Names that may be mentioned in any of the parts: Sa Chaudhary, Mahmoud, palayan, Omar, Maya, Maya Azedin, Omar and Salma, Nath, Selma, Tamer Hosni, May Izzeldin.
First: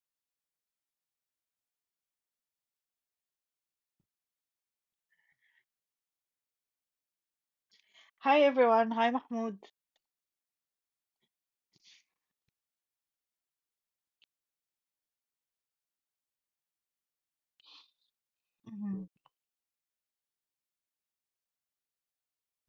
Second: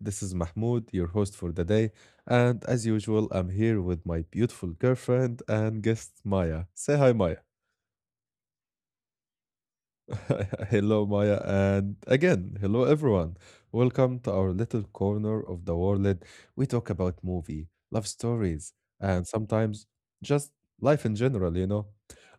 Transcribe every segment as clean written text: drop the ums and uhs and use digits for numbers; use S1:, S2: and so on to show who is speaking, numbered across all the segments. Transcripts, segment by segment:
S1: This is Mahmoud, your host for the day. And as usual, I'm here with my beautiful girlfriend and guest, Maya. Say hi, Maya.
S2: Hi everyone. Hi Mahmoud.
S1: Hello, Maya, and again, hello, everyone. Welcome to our little corner of the world. We talk about movie, love stories,
S2: Hmm.
S1: and sometimes just life in general, you know.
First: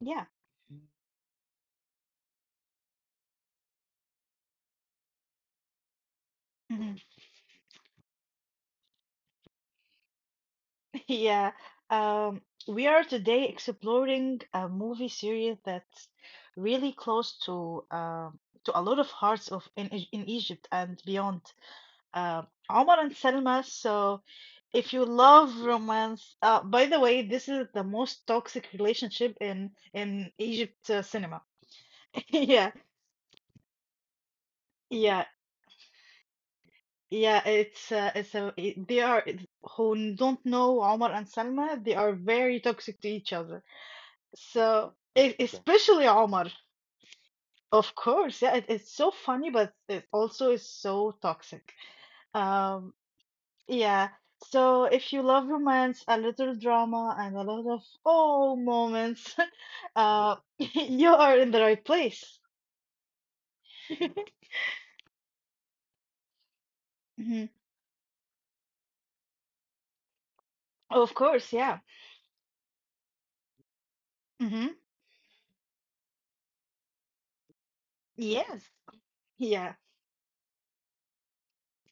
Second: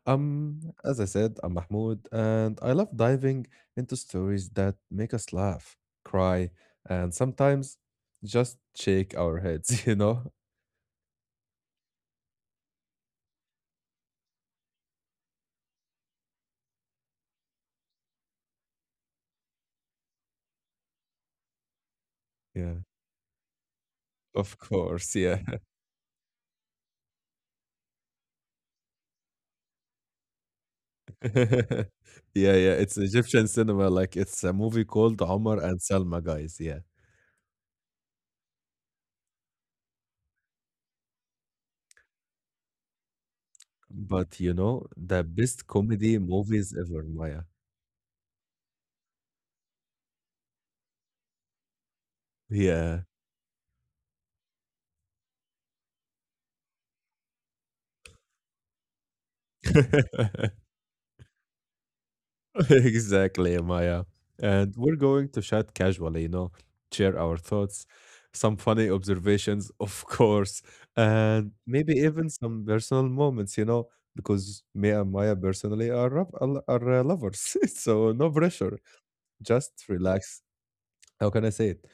S2: Yeah.
S1: As I said, I'm Mahmoud, and I love diving into stories that make us laugh, cry,
S2: Hmm.
S1: and sometimes just shake our heads, you know?
S2: Yeah. Um, we are today exploring a movie series that's really close to a lot of hearts of in in Egypt and beyond. Uh,
S1: Yeah,
S2: Omar and Selma. So,
S1: of
S2: if you
S1: course, yeah.
S2: love romance, by the way, this is the most toxic relationship in Egypt cinema.
S1: Yeah,
S2: Yeah.
S1: yeah, it's Egyptian cinema. Like it's a movie called
S2: Yeah.
S1: Omar and Salma, guys. Yeah.
S2: Yeah. Who don't know Omar and Salma, they are very toxic to each other.
S1: But the
S2: Yeah,
S1: best
S2: especially
S1: comedy
S2: Omar,
S1: movies ever, Maya.
S2: of course. Yeah, it's so funny, but it also is so toxic. Um,
S1: Yeah.
S2: yeah. So if you love romance, a little drama, and a lot of oh moments, you are in the right place.
S1: Exactly, Maya. And we're going to chat casually, share our
S2: Mhm.
S1: thoughts, some funny observations, of course,
S2: Of
S1: and
S2: course, yeah.
S1: maybe even some personal moments, because
S2: Hmm.
S1: me and Maya personally are, rub- are lovers. So no
S2: Yes,
S1: pressure.
S2: yeah.
S1: Just relax, how can I say it?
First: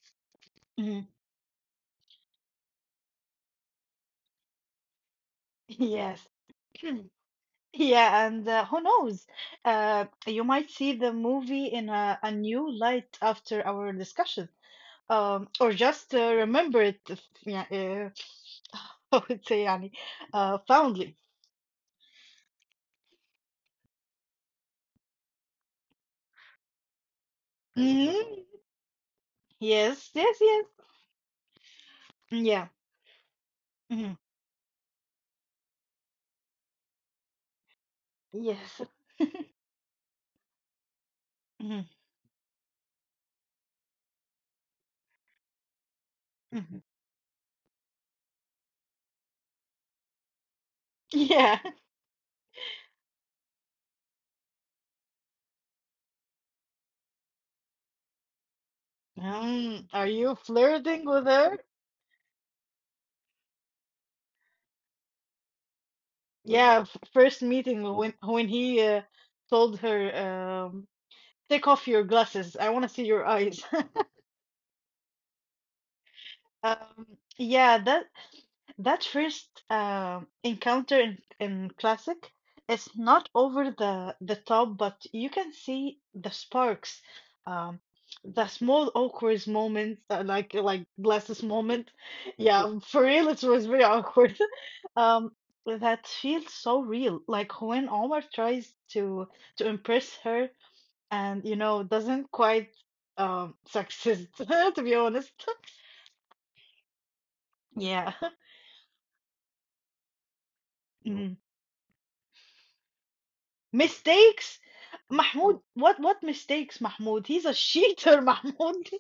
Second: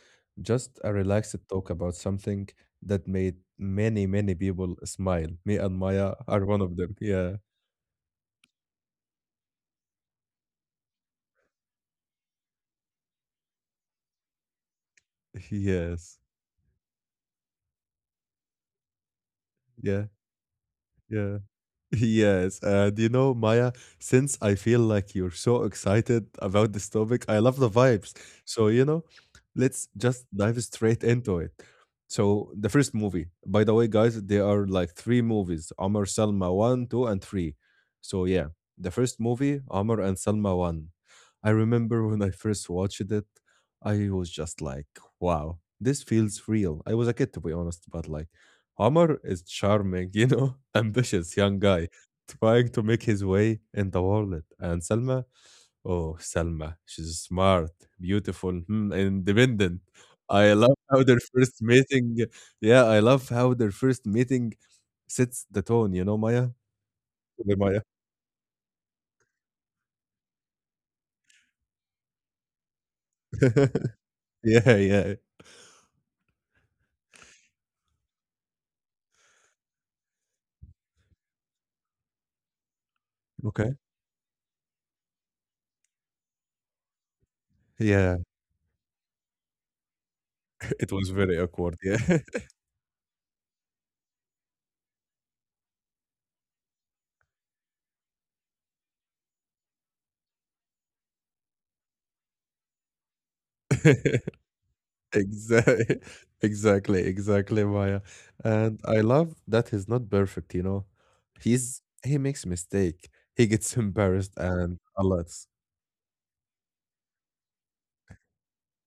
S1: Just a
S2: Mhm.
S1: relaxed talk about something that made many, many people smile. Me and Maya
S2: Yes.
S1: are one of them. Yeah.
S2: Yeah, and who knows? You might see the movie in a new light after our discussion, or just
S1: Yes.
S2: remember it. Yeah, I would say, يعني,
S1: Yeah.
S2: fondly.
S1: Yeah. Yes, and Maya, since I feel like you're so excited about this topic, I love the vibes.
S2: Mhm.
S1: So, let's
S2: Yes,
S1: just
S2: yes,
S1: dive
S2: yes.
S1: straight into it. So, the
S2: Yeah.
S1: first movie, by the way,
S2: Mhm.
S1: guys, there are like three movies, Omar Salma 1, 2, and 3. So, yeah,
S2: Yes.
S1: the first movie, Omar and Salma 1. I
S2: Mhm.
S1: remember when I first watched it, I was just like, wow, this feels
S2: Mhm.
S1: real. I was a kid, to be honest, but Amar is charming, ambitious young
S2: Yeah.
S1: guy trying to make his way in the world. And Salma, oh, Salma, she's smart, beautiful, independent.
S2: Are you
S1: I love how
S2: flirting
S1: their
S2: with her?
S1: first meeting, yeah, I love how their first meeting sets the tone, you know, Maya?
S2: Yeah. First
S1: Okay, Maya.
S2: meeting when he told her, "Take off your glasses. I want to see your eyes."
S1: Yeah, yeah.
S2: Um, yeah, that first encounter in classic is not over
S1: Okay.
S2: the top, but you can see the sparks, um,
S1: Yeah.
S2: the small awkward moments, like like
S1: It was very
S2: Glass's
S1: awkward.
S2: moment.
S1: Yeah.
S2: Yeah, for real, it was very awkward. Um, that feels so real, like when Omar tries to impress her and doesn't quite succeed, to be honest.
S1: Exactly, exactly, exactly, Maya.
S2: Yeah.
S1: And I love that he's not perfect. He makes mistake. He gets embarrassed
S2: Mistakes?
S1: and a lot.
S2: Mahmoud, what mistakes, Mahmoud? He's a cheater, Mahmoud.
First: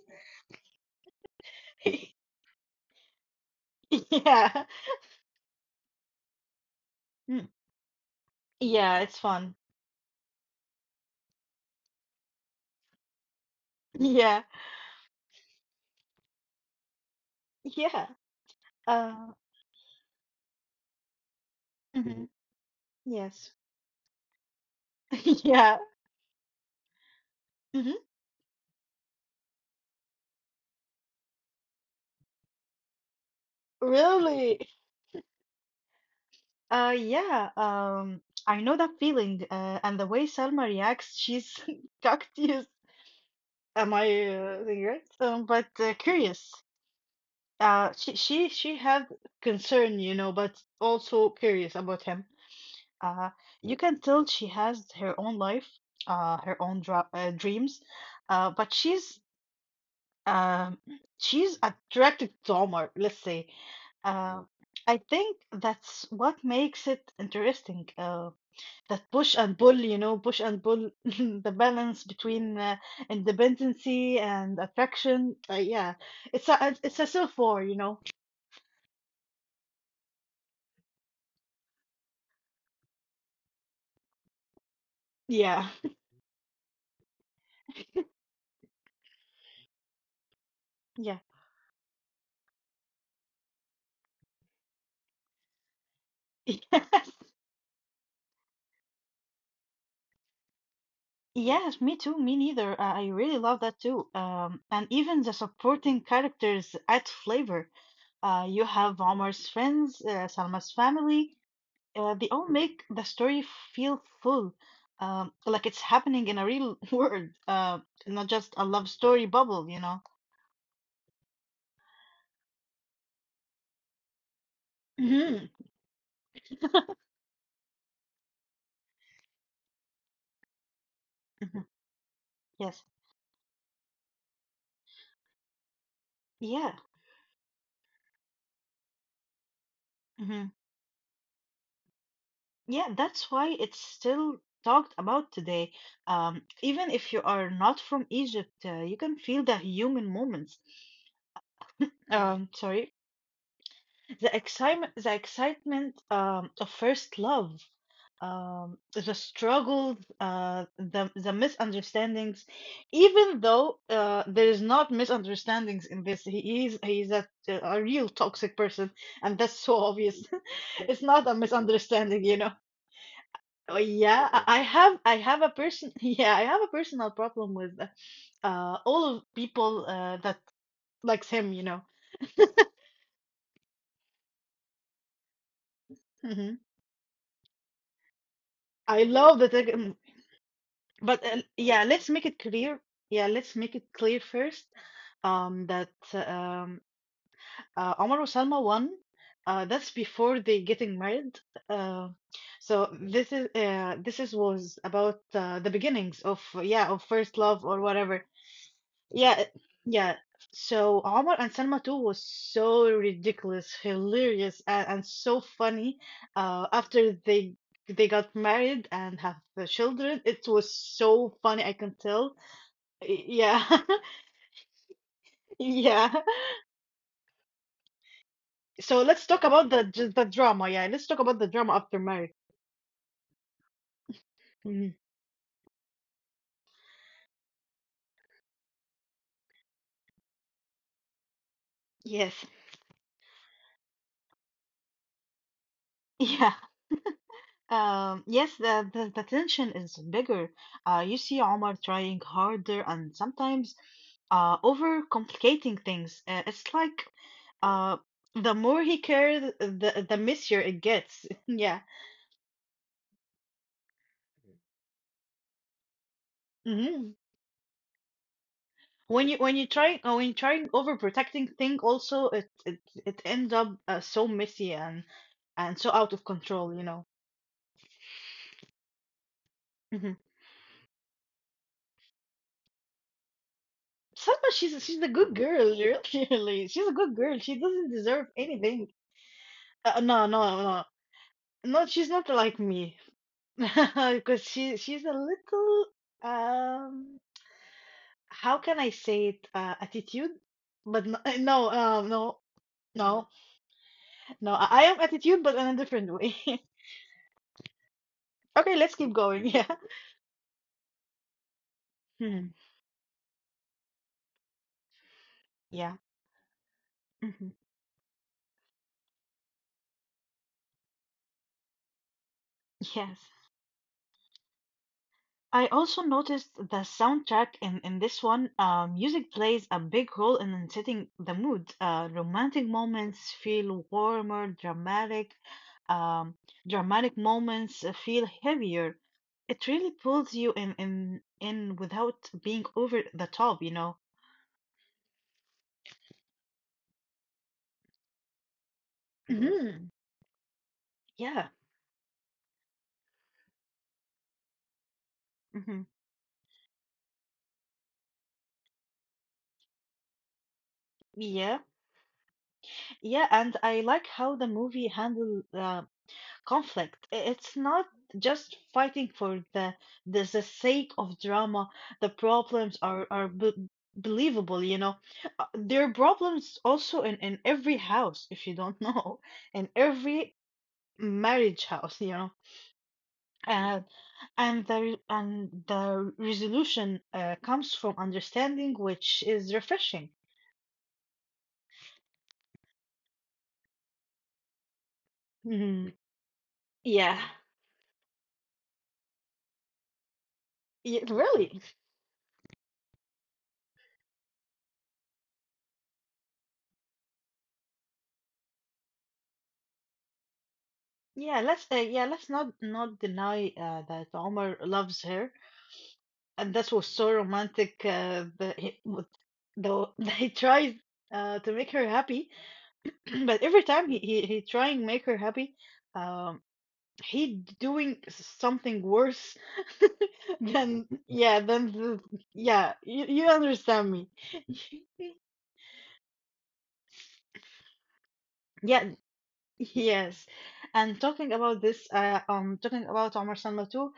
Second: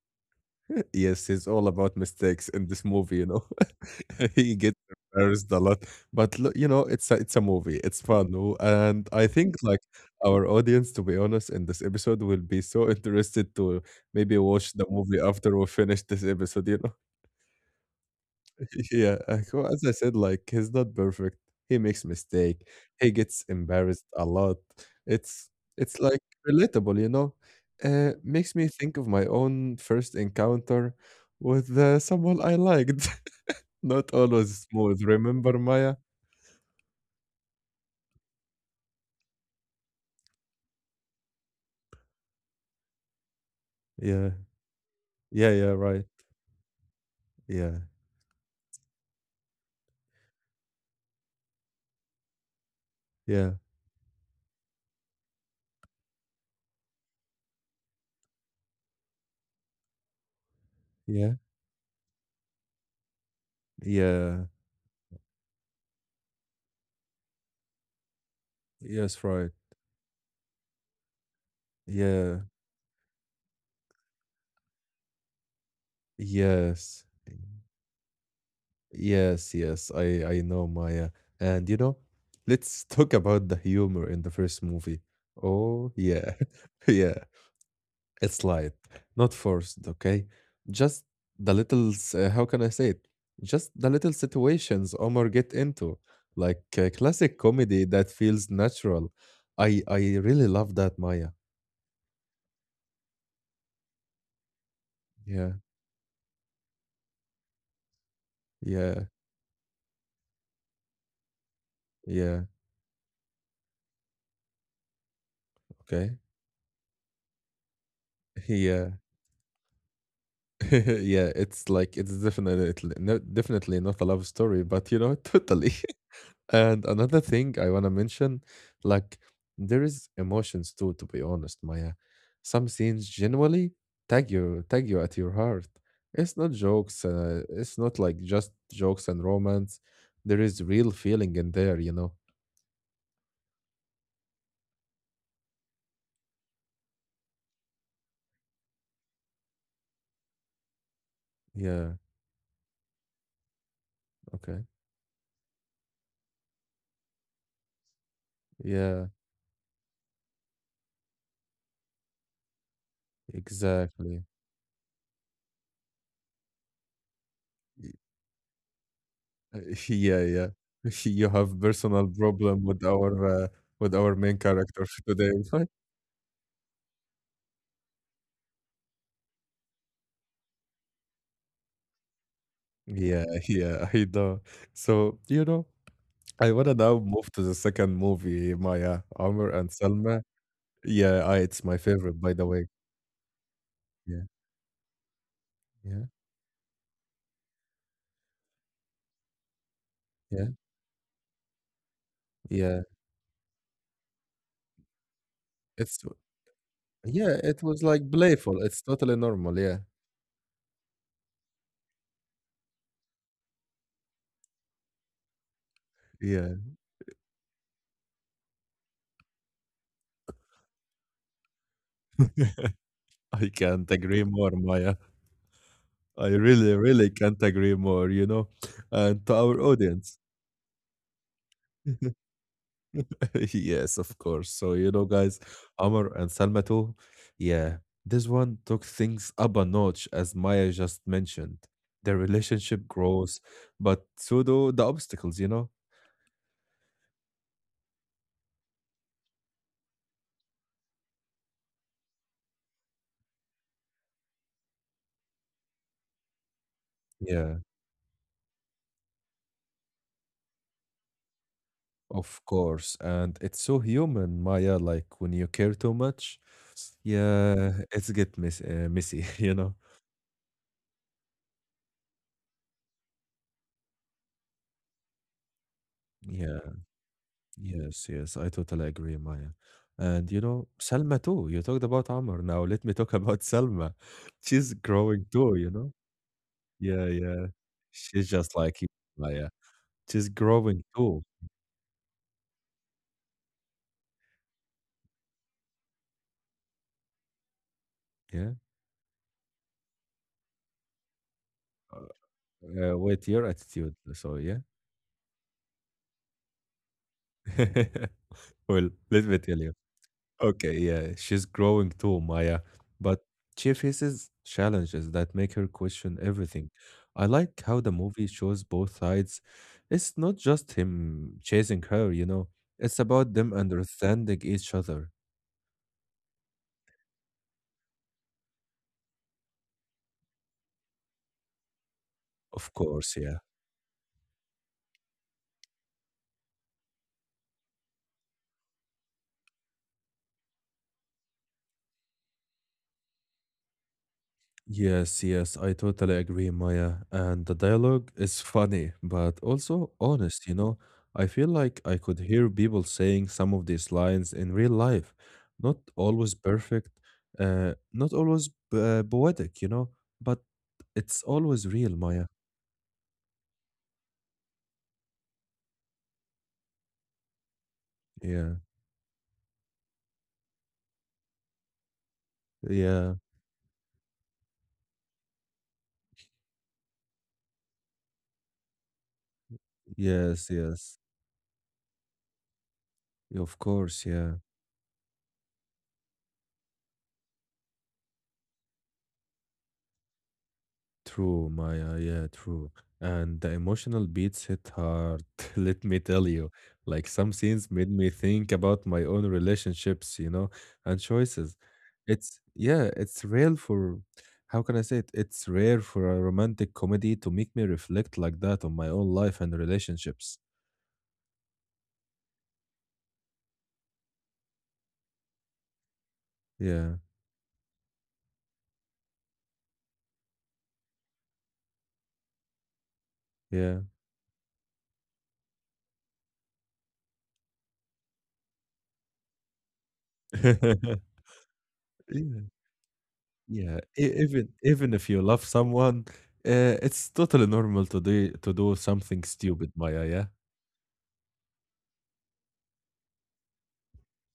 S1: Yes, he's all about mistakes in this movie. He
S2: Yeah.
S1: gets embarrassed a lot, but look, it's a
S2: Mm,
S1: movie. It's fun, no? And
S2: Yeah,
S1: I
S2: it's
S1: think
S2: fun.
S1: like our audience, to be honest, in this episode will be so interested to maybe
S2: Yeah.
S1: watch the movie after we finish this episode.
S2: Yeah.
S1: Yeah, I
S2: Uh,
S1: go as I said, like he's not perfect. He makes
S2: mhm.
S1: mistake. He gets
S2: Yes.
S1: embarrassed a lot. It's
S2: Yeah.
S1: it's like relatable.
S2: Hmm.
S1: Makes me think of my own first encounter with someone I liked. Not always
S2: Really?
S1: smooth. Remember Maya?
S2: Yeah. I know that feeling. And the way Selma reacts, she's cactus. Am I
S1: Yeah,
S2: saying right?
S1: yeah, yeah.
S2: But
S1: Right.
S2: curious.
S1: Yeah,
S2: She had concern, you know, but also curious about him. Uh,
S1: yeah,
S2: you can tell she has her own life, her own dra dreams, but um,
S1: yeah,
S2: she's attracted to Omar, let's say.
S1: yeah.
S2: Uh, Mm. I think that's what makes it interesting. That
S1: Yes, right.
S2: push and pull, you know, push and pull, the balance
S1: Yeah,
S2: between independency and attraction. Yeah, it's a
S1: yes.
S2: it's a civil war.
S1: Yes, yes, I know Maya. And let's talk about the humor in the first movie.
S2: Yeah.
S1: Oh, yeah. Yeah. It's light, not forced, okay? Just
S2: Yeah.
S1: the little how can I say it? Just the little situations Omar get into, like
S2: Yes.
S1: classic comedy that feels natural. I really love that, Maya.
S2: Yes, me too, me neither. I really love that too. And even the
S1: Yeah.
S2: supporting characters add flavor. You
S1: Yeah.
S2: have Omar's friends, Salma's family.
S1: Yeah.
S2: They all make the story feel full, like it's
S1: Okay.
S2: happening in a real world, not just a
S1: Yeah.
S2: love story bubble, you know?
S1: Yeah, it's like it's definitely no, definitely not a love story, but
S2: Mhm,
S1: totally. And another thing I want to mention, like there is emotions too, to be honest,
S2: mhm.
S1: Maya. Some
S2: Yes.
S1: scenes genuinely tag you at your heart. It's not
S2: Yeah.
S1: jokes, it's not like just jokes and romance. There is
S2: Hmm.
S1: real feeling in there.
S2: Yeah, that's why it's still talked about today. Even if you are not from Egypt, you can feel the human moments.
S1: Yeah,
S2: Sorry. The
S1: okay.
S2: excitement, of first love,
S1: Yeah,
S2: the struggles, the misunderstandings. Even though
S1: exactly.
S2: there is not misunderstandings in this, he's a real toxic person, and
S1: Uh,
S2: that's so
S1: yeah,
S2: obvious.
S1: yeah.
S2: It's
S1: You
S2: not a
S1: have personal
S2: misunderstanding, you
S1: problem
S2: know.
S1: with our uh,
S2: Oh,
S1: main
S2: yeah, I I
S1: character
S2: have
S1: today,
S2: I have a
S1: right?
S2: person. Yeah, I have a personal problem with all of people that likes him.
S1: Yeah, yeah, I know. So, I
S2: Hmm.
S1: wanna now move to the second movie, Maya,
S2: I
S1: Amr
S2: love the
S1: and
S2: tech.
S1: Selma. Yeah,
S2: But
S1: it's my
S2: yeah,
S1: favorite,
S2: let's
S1: by the
S2: make it
S1: way.
S2: clear. Yeah, let's make it
S1: Yeah,
S2: clear first,
S1: yeah,
S2: that um, Omar and Salma won. That's
S1: yeah,
S2: before they getting married. Uh,
S1: yeah.
S2: so this is was about the
S1: It's
S2: beginnings of yeah of
S1: yeah,
S2: first
S1: it was
S2: love or
S1: like
S2: whatever.
S1: playful. It's totally
S2: Yeah,
S1: normal. Yeah,
S2: yeah. So Omar and Salma too was so ridiculous, hilarious, and so funny.
S1: yeah.
S2: After they got married and have the children, it was so funny. I can tell,
S1: I
S2: yeah.
S1: can't agree more, Maya.
S2: Yeah.
S1: I really, really can't agree more. You know,
S2: So
S1: and to
S2: let's
S1: our
S2: talk about the
S1: audience.
S2: just the drama. Yeah, let's talk about the drama after marriage.
S1: Yes, of course. So,
S2: Mhm.
S1: guys, Amr and Salmato, yeah, this one took things up a notch, as Maya just mentioned. Their
S2: Yes,
S1: relationship grows, but so do the obstacles, you know?
S2: yeah. Yes, the tension is bigger. You see Omar trying harder and sometimes overcomplicating things. It's like
S1: Yeah,
S2: uh the more he cares, the messier it gets. Yeah.
S1: of course. And it's so human, Maya, like when you care too much,
S2: Hmm.
S1: yeah, it's get miss messy, you
S2: When
S1: know?
S2: you when you try uh, when you trying overprotecting thing, also it ends up so messy, and so out of
S1: Yeah.
S2: control.
S1: Yes, yes, I totally agree, Maya. And
S2: Hmm.
S1: Selma too. You talked about Amr. Now let me talk about Selma. She's
S2: Salma, she's
S1: growing
S2: she's a
S1: too, you
S2: good
S1: know?
S2: girl, really. Really.
S1: Yeah,
S2: She's a
S1: yeah.
S2: good girl. She doesn't
S1: She's just
S2: deserve
S1: like you,
S2: anything.
S1: Maya. She's
S2: No,
S1: growing
S2: no, no,
S1: too.
S2: no. She's not like me, because she's a little um.
S1: Yeah.
S2: How can I say it? Attitude, but no, no, no,
S1: Uh, with your
S2: no,
S1: attitude. So, yeah.
S2: no. I am attitude, but in a different way.
S1: Well,
S2: Okay,
S1: let
S2: let's
S1: me
S2: keep
S1: tell you.
S2: going. Yeah.
S1: Okay, yeah, she's growing too, Maya,
S2: Mhm.
S1: but she faces challenges that make her question
S2: Yeah.
S1: everything. I like how
S2: Hmm.
S1: the movie shows both sides. It's not just him chasing her, it's about them
S2: Yes.
S1: understanding each other.
S2: I also noticed the soundtrack in this one. Music plays a big role in setting the mood.
S1: Of
S2: Romantic
S1: course, yeah.
S2: moments feel warmer, dramatic. Um, Dramatic moments feel heavier. It really pulls you in without being over the top, you know?
S1: Yes, yes, I totally agree, Maya. And the dialogue is funny, but also
S2: Mhm.
S1: honest. I feel like
S2: Yeah.
S1: I could hear people saying some of these lines in real life. Not
S2: Hmm.
S1: always perfect, not always poetic, but it's always
S2: Yeah.
S1: real, Maya.
S2: Yeah. And I like how the movie handled conflict. It's not
S1: Yeah,
S2: just fighting for the sake of drama. The problems
S1: yeah,
S2: are believable. You know, there are problems also in every house. If you don't know, in
S1: yes,
S2: every
S1: yes.
S2: marriage house, you know,
S1: Of course,
S2: and
S1: yeah.
S2: and the resolution comes from understanding, which is refreshing.
S1: True, Maya. Yeah, true. And the emotional beats hit hard, let me tell
S2: Mhm.
S1: you. Like some
S2: Yeah.
S1: scenes made me think about my own relationships, and
S2: Yeah,
S1: choices.
S2: really.
S1: It's real for, how can I say it? It's rare for a romantic comedy to make me reflect like that on my own life and relationships.
S2: Yeah, let's let's not not deny that Omar loves her, and
S1: Yeah,
S2: that was so romantic that the, he tries to make her happy
S1: yeah.
S2: but every time he trying make her happy, um, he doing something worse than than the,
S1: Yeah,
S2: yeah you
S1: yeah. E-
S2: understand me
S1: Even even if you love someone, it's totally normal to do
S2: yeah.
S1: something stupid, Maya. Yeah,
S2: Yes. And talking about this, talking about Omar Salma too,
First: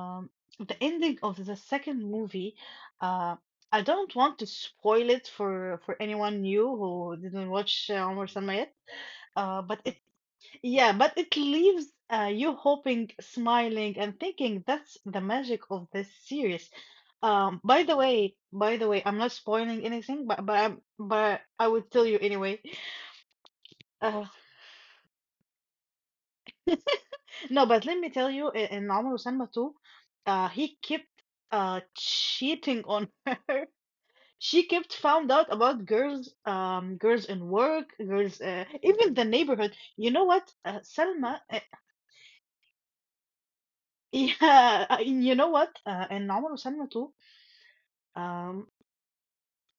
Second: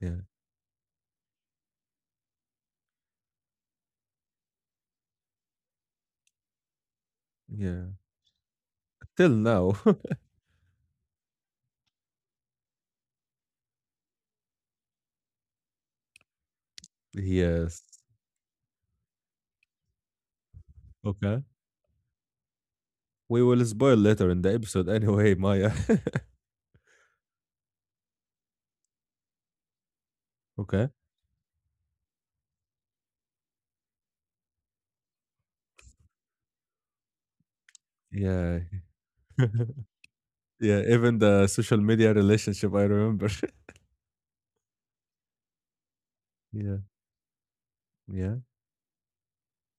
S1: yeah.
S2: the ending of the second movie, uh, I don't want to spoil it for anyone new who didn't
S1: Yeah.
S2: watch Omar Salma yet.
S1: Till
S2: Uh,
S1: now.
S2: but it, yeah, but it leaves, you hoping, smiling, and thinking that's the magic of this series.
S1: Yes.
S2: By the way, by the way, I'm not spoiling anything, but
S1: Okay.
S2: I would tell you anyway.
S1: We will spoil later in the episode anyway, Maya.
S2: No, but let me tell you, in Umar Samba too, he
S1: Okay.
S2: kept cheating on her. She kept found out about girls, girls in work, girls,
S1: Yeah.
S2: even the neighborhood. You know what,
S1: Yeah, even
S2: Selma?
S1: the social media relationship, I remember.
S2: Yeah, you know what? In Umar
S1: Yeah.
S2: Selma too,
S1: Yeah.
S2: um,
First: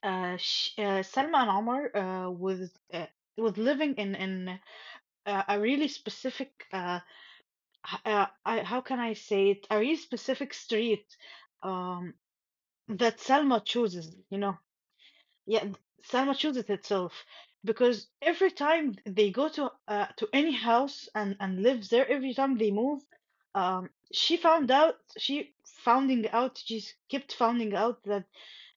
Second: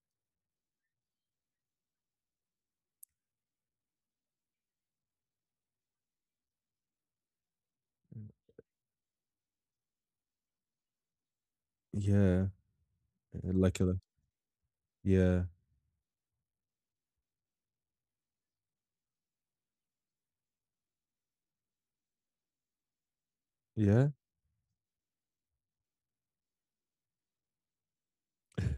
S2: sh Selma and Omar was living in a really specific, I, how can I say it? A really specific street. Um,
S1: Yeah.
S2: that Salma
S1: Like,
S2: chooses, you know.
S1: yeah.
S2: Yeah, Salma chooses itself because every time they go to any house and live there, every time they move,
S1: Yeah.
S2: she found out she founding out kept finding out that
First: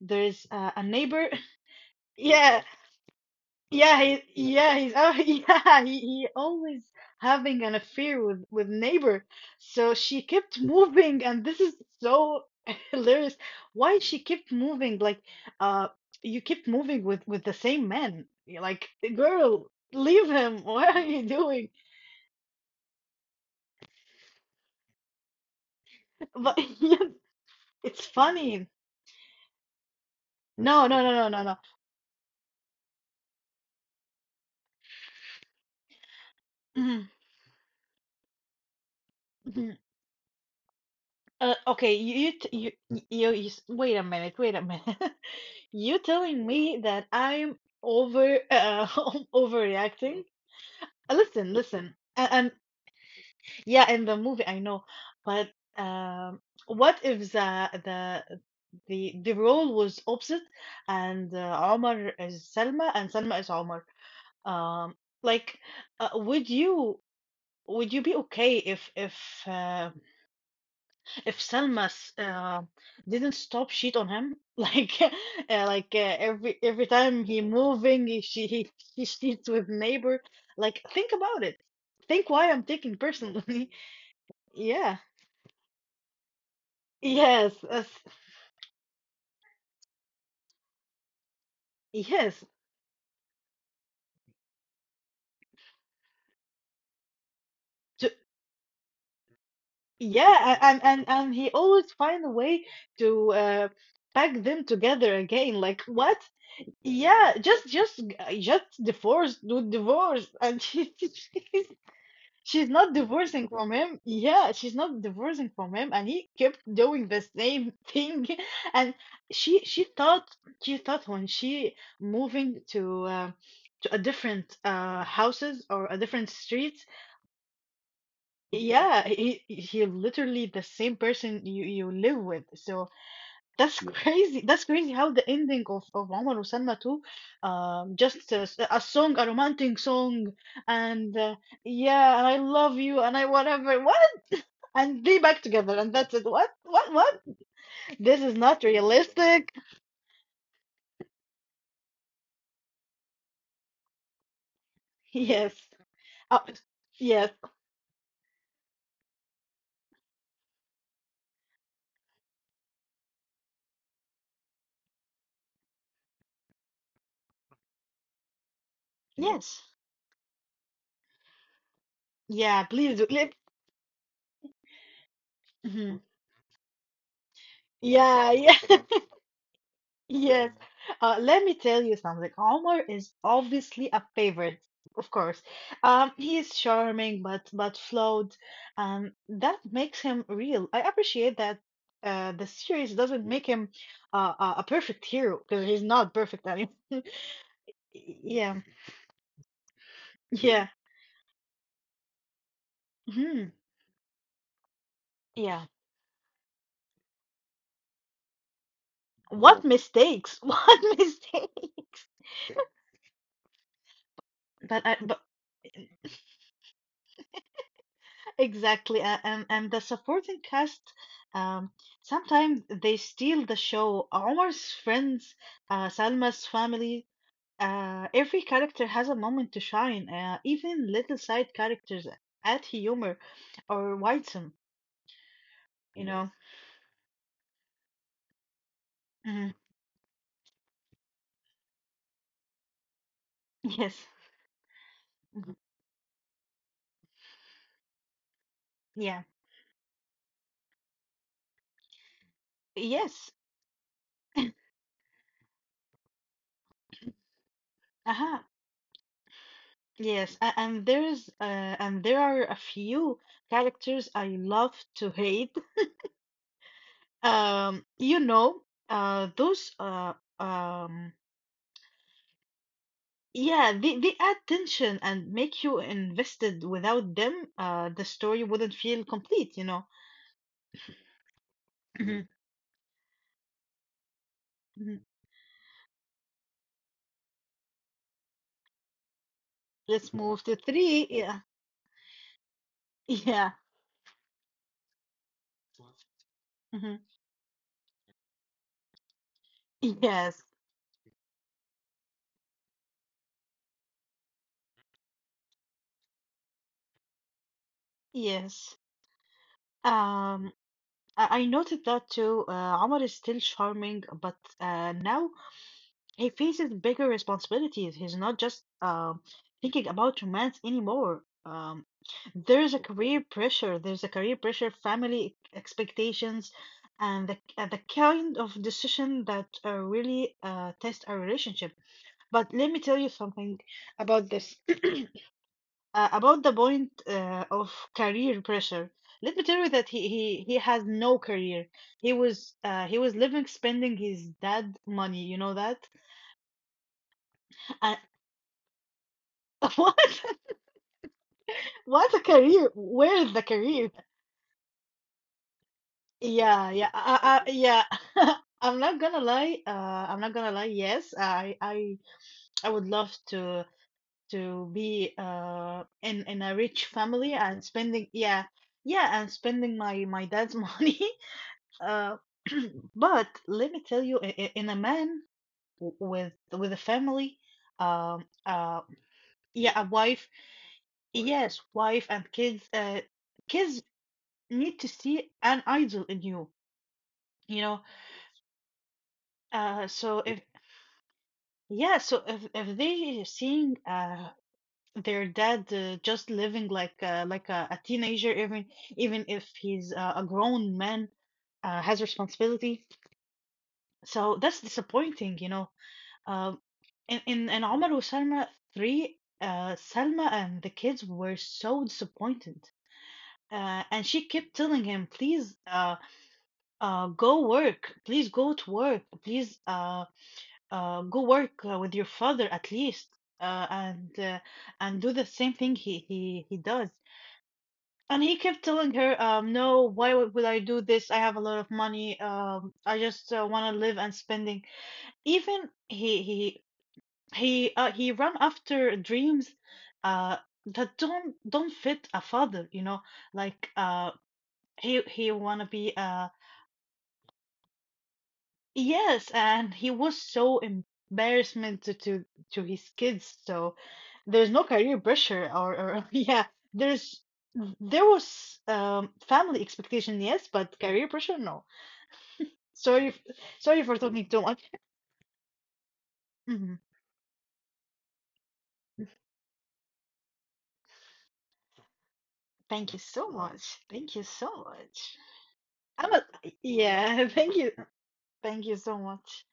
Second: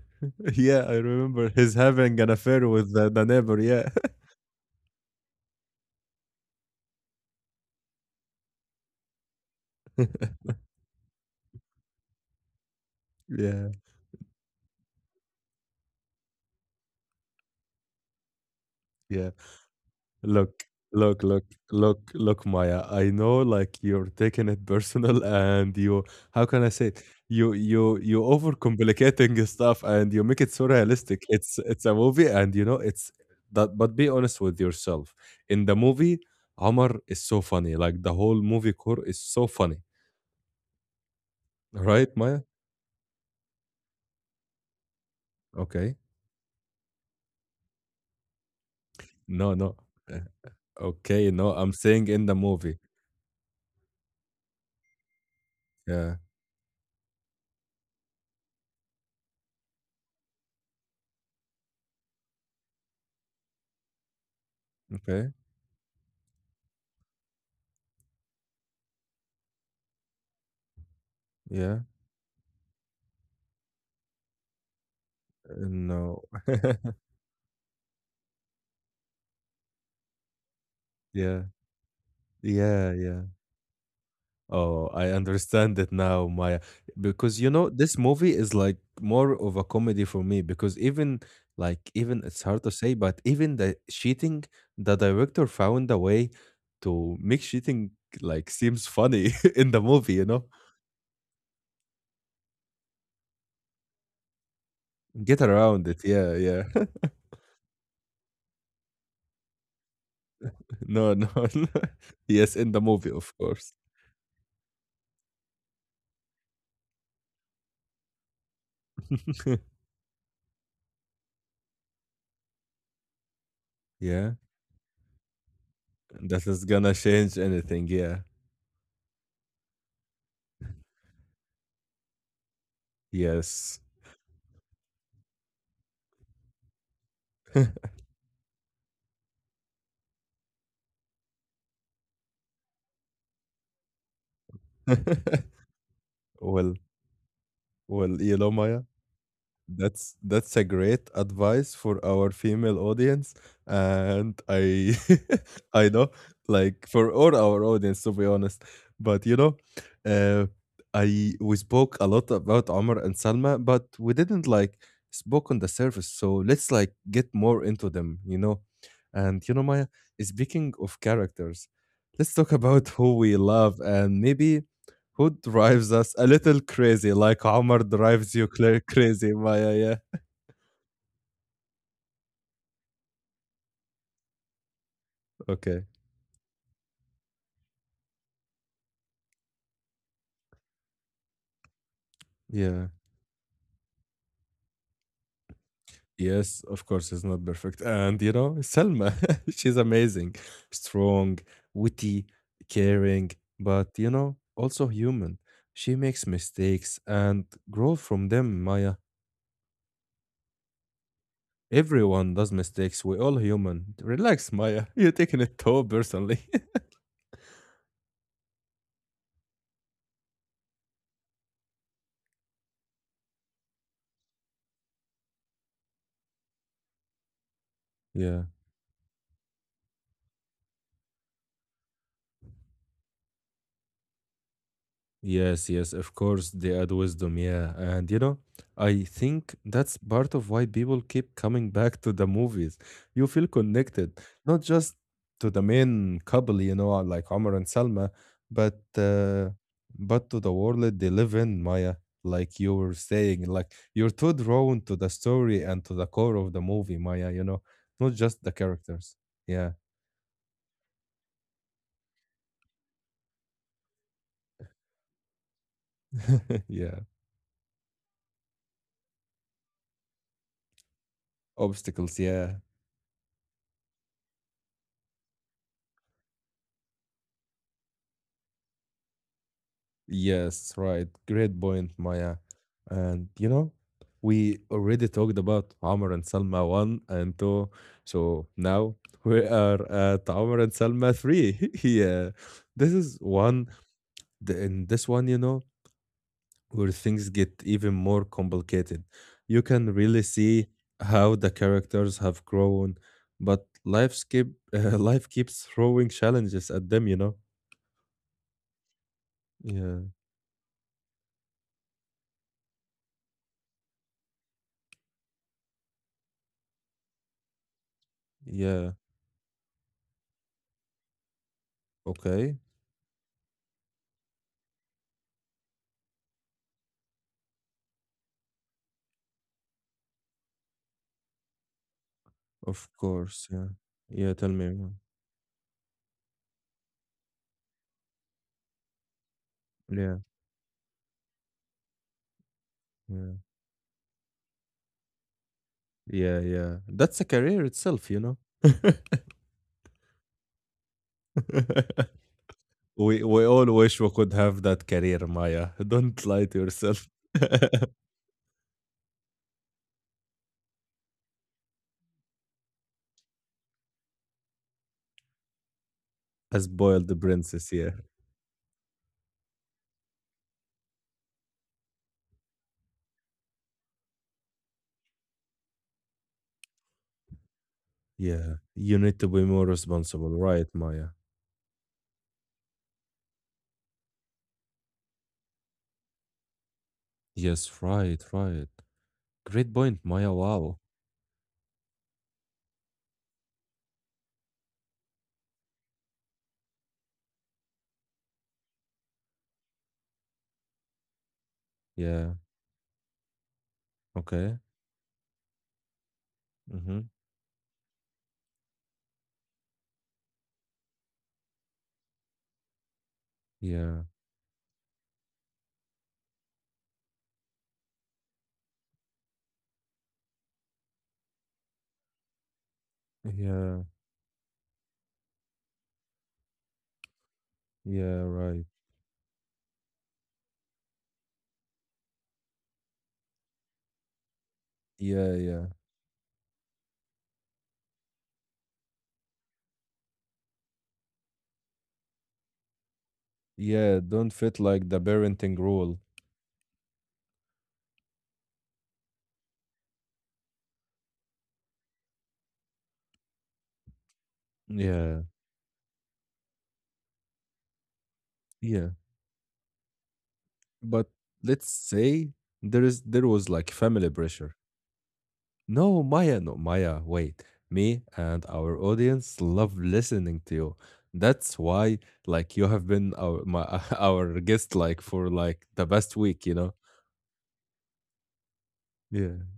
S2: there is
S1: Yeah,
S2: a
S1: I
S2: neighbor.
S1: remember he's having an
S2: Yeah,
S1: affair with the neighbor. Yeah.
S2: yeah, he's yeah, he always having an affair with neighbor. So she kept moving, and this is so hilarious.
S1: Yeah.
S2: Why she kept moving? Like, uh, you keep moving with the same man. You're like,
S1: Yeah.
S2: girl, leave
S1: Look,
S2: him. What are
S1: look,
S2: you
S1: look,
S2: doing?
S1: look, look, Maya. I know like you're taking it personal and you how
S2: But
S1: can I say
S2: yes,
S1: it? You you
S2: it's
S1: you
S2: funny.
S1: overcomplicating stuff and you make it so
S2: No, no, no,
S1: realistic.
S2: no, no, no.
S1: It's a movie and you know it's that but be honest with yourself. In the movie, Omar
S2: Mhm,
S1: is so funny. Like the whole movie core is so funny.
S2: mhm. Okay,
S1: Right,
S2: you
S1: Maya?
S2: t- you s- wait a minute, wait a minute.
S1: Okay.
S2: You telling me that I'm over
S1: No, no. Uh,
S2: overreacting?
S1: Okay,
S2: Listen,
S1: no, I'm
S2: listen,
S1: saying in the
S2: and
S1: movie.
S2: yeah, in the movie I know, but
S1: Yeah.
S2: um, what if the role was opposite, and Omar is Selma and Selma is Omar? Um,
S1: Okay.
S2: like, uh, would you would you be okay if uh, if
S1: Yeah.
S2: Selmas didn't stop shit on him, like
S1: No.
S2: every time he moving, he, she he, he cheats with neighbor. Like, think
S1: Yeah.
S2: about it. Think why I'm
S1: Yeah.
S2: taking
S1: Yeah.
S2: personally.
S1: Oh,
S2: Yeah.
S1: I understand it now, Maya. Because
S2: Yes. Yes.
S1: this movie is like more of a comedy for me because even like even it's
S2: Yes.
S1: hard to say, but even the cheating, the director found a way to make cheating
S2: To,
S1: like seems funny in the movie, you know?
S2: yeah. a- and he always find a way to pack them together
S1: Get
S2: again. Like
S1: around it.
S2: what?
S1: Yeah, yeah.
S2: Yeah. Just divorce. Do divorce. And
S1: No, no. No. Yes,
S2: She's
S1: in the
S2: not
S1: movie, of
S2: divorcing from
S1: course.
S2: him. Yeah, she's not divorcing from him, and he kept doing the same thing. And she she thought she thought when she moving to a
S1: Yeah.
S2: different houses or a different
S1: That is
S2: streets,
S1: gonna change anything, yeah.
S2: yeah, he literally the same person you live with. So
S1: Yes.
S2: that's, yeah, crazy. That's crazy how the ending of Omar Salma too, just a song, a romantic song, and. Yeah, and I love you, and I whatever. And be back together, and that's it.
S1: Well,
S2: What This
S1: well,
S2: is not
S1: Maya.
S2: realistic.
S1: That's a great advice for our female audience, and I
S2: Yes.
S1: I know,
S2: Oh,
S1: like, for
S2: yes,
S1: all our audience, to be honest. But, you know, uh, I we spoke a lot about Omar and Salma, but we didn't, like, spoke on the surface, so let's, like, get more into them, you know? And,
S2: yes,
S1: Maya, speaking of characters, let's talk
S2: yeah,
S1: about
S2: please do
S1: who
S2: let.
S1: we love and maybe who drives
S2: Mhm.
S1: us a little crazy, like Omar
S2: yeah
S1: drives you
S2: yeah
S1: crazy, Maya? Yeah. Yeah.
S2: Yes. Let me tell you something. Omar is obviously a favorite, of course.
S1: Okay.
S2: He is charming but flawed. That makes him real. I appreciate that. The
S1: Yeah.
S2: series doesn't make him a perfect hero because he's not perfect
S1: Yes,
S2: anymore.
S1: of course, it's not perfect. And,
S2: Yeah,
S1: Selma, she's amazing,
S2: yeah.
S1: strong, witty, caring,
S2: Mm-hmm.
S1: but, also human.
S2: Yeah. Yeah.
S1: She makes mistakes and grows from them, Maya.
S2: What mistakes? What mistakes?
S1: Everyone does mistakes. We're all human. Relax,
S2: But
S1: Maya.
S2: I,
S1: You're
S2: but
S1: taking it too personally.
S2: exactly. And the supporting cast, um, sometimes they steal the show. Omar's friends, Salma's family,
S1: Yeah.
S2: every character has a moment to shine. Even little side characters add humor or widesome,
S1: Yes, yes,
S2: you Yes.
S1: of
S2: know.
S1: course, they add wisdom, yeah. And I
S2: Mhm.
S1: think that's part of why people keep coming back to the movies. You feel
S2: Yes.
S1: connected, not just to
S2: Mhm.
S1: the main couple, like Omar and Salma, but
S2: Yeah.
S1: to the world they live in, Maya. Like you were
S2: Yes.
S1: saying, like you're too drawn to the story and to the core of the movie, Maya, not
S2: Uh-huh.
S1: just the characters. Yeah,
S2: Yes, and there is and there are a few characters I love to hate.
S1: yeah.
S2: You know, those um,
S1: Obstacles, yeah.
S2: yeah, they add tension and make you invested. Without them, the story wouldn't feel complete, you know.
S1: Yes, right. Great point,
S2: Mhm,
S1: Maya. And we
S2: mhm.
S1: already talked about Amr and Salma 1 and 2. So now we are
S2: Let's
S1: at
S2: move to
S1: Amr and
S2: three.
S1: Salma
S2: Yeah,
S1: 3. Yeah. This is
S2: yeah.
S1: one, in this one, where
S2: Hmm.
S1: things get even more complicated. You can really
S2: Yes,
S1: see how the characters have grown, but life keep, life keeps throwing challenges at them,
S2: yes.
S1: Yeah.
S2: Um, I noted that too. Omar is still charming, but now he faces bigger responsibilities. He's not just
S1: Yeah.
S2: thinking about romance anymore. Um,
S1: Okay.
S2: there's a career pressure. There's a career pressure, family expectations, and the kind of decision that really test our relationship. But let me
S1: Of
S2: tell you
S1: course,
S2: something
S1: yeah.
S2: about
S1: Yeah, tell
S2: this,
S1: me more.
S2: about the point of career pressure. Let me tell you that he
S1: Yeah,
S2: he he has no career. He was
S1: yeah,
S2: living spending his dad money. You know that?
S1: yeah, yeah. That's a career
S2: Uh,
S1: itself,
S2: what? What's a career? Where
S1: we
S2: is
S1: we
S2: the
S1: all
S2: career?
S1: wish we could have that career, Maya. Don't lie to
S2: Yeah, yeah,
S1: yourself.
S2: yeah. I'm not gonna lie. I'm not gonna lie. Yes, I would love to be in a
S1: A
S2: rich
S1: spoiled
S2: family and
S1: princess, yeah.
S2: spending. Yeah, yeah, and spending my dad's money. Uh, but let me tell you, in a man with a family, um,
S1: Yeah.
S2: uh,
S1: You need to be more
S2: yeah, a
S1: responsible,
S2: wife.
S1: right, Maya?
S2: Yes, wife and kids. Kids need to see an idol in you, you
S1: Yes,
S2: know.
S1: right, right. Great point,
S2: So
S1: Maya.
S2: if,
S1: Wow.
S2: yeah, so if they seeing their dad just living like a teenager, even even if he's a grown man, has
S1: Yeah.
S2: responsibility, so
S1: Okay.
S2: that's disappointing, you know. um
S1: Mm-hmm.
S2: in in Omar Salma 3, Salma and the kids were so disappointed,
S1: Yeah.
S2: and she kept telling him, please go work, please go to work, please go work with your father at least, uh,
S1: Yeah.
S2: and uh, and do the same thing he does.
S1: Yeah,
S2: And he kept
S1: right.
S2: telling her, no, why would I do this? I have a lot of money. I just want to live and spending.
S1: Yeah, yeah.
S2: Even he ran after dreams uh that don't fit a father, you know, like
S1: Yeah, don't fit like the
S2: he
S1: parenting
S2: want to be
S1: rule.
S2: yes, and he was so embarrassment to his kids. So there's no career
S1: Yeah,
S2: pressure or yeah, there's there was
S1: yeah.
S2: family expectation, yes, but
S1: But
S2: career pressure,
S1: let's
S2: no.
S1: say there is
S2: Sorry,
S1: there was like
S2: sorry for
S1: family
S2: talking too
S1: pressure.
S2: much.
S1: No, Maya, no,
S2: Mhm.
S1: Maya, wait. Me and our audience love listening to you. That's why like you have
S2: Thank you
S1: been
S2: so
S1: our my
S2: much. Thank you
S1: our
S2: so
S1: guest like
S2: much.
S1: for like the past
S2: I'm a,
S1: week, you know?
S2: yeah, thank you. Thank you so
S1: Yeah.
S2: much.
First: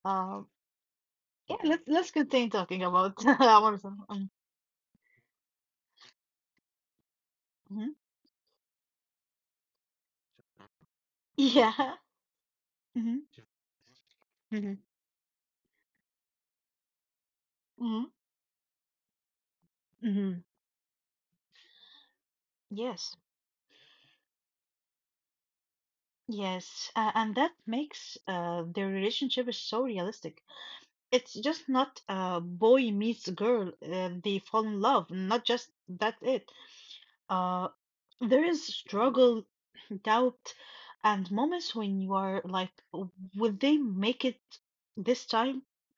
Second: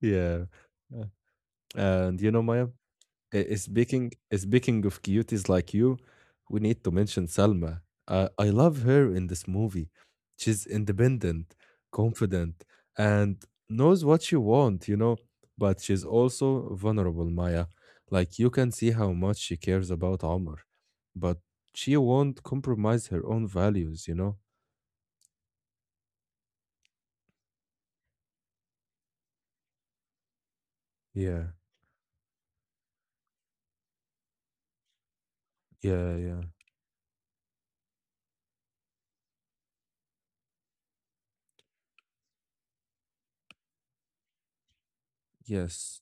S1: Yeah.
S2: Um,
S1: Uh,
S2: yeah, let's
S1: And you know,
S2: continue
S1: Maya,
S2: talking about
S1: Uh,
S2: our
S1: speaking
S2: um,
S1: speaking of cuties like you, we need to mention Salma.
S2: mhm.
S1: I love her in this movie. She's independent,
S2: Yeah.
S1: confident,
S2: Hmm.
S1: and knows what she
S2: Hmm.
S1: wants, you know. But she's also vulnerable, Maya.
S2: Hmm.
S1: Like you can see how much she cares about
S2: Hmm.
S1: Omar, but she won't compromise
S2: Yes.
S1: her own values, you know.
S2: Yes. And that makes their relationship is so realistic. It's
S1: Yeah,
S2: just not a boy meets girl, they fall in love, not just
S1: yeah,
S2: that's
S1: yeah.
S2: it. Uh, there is struggle, doubt, and moments when you are like, would they make it this time?
S1: Yes.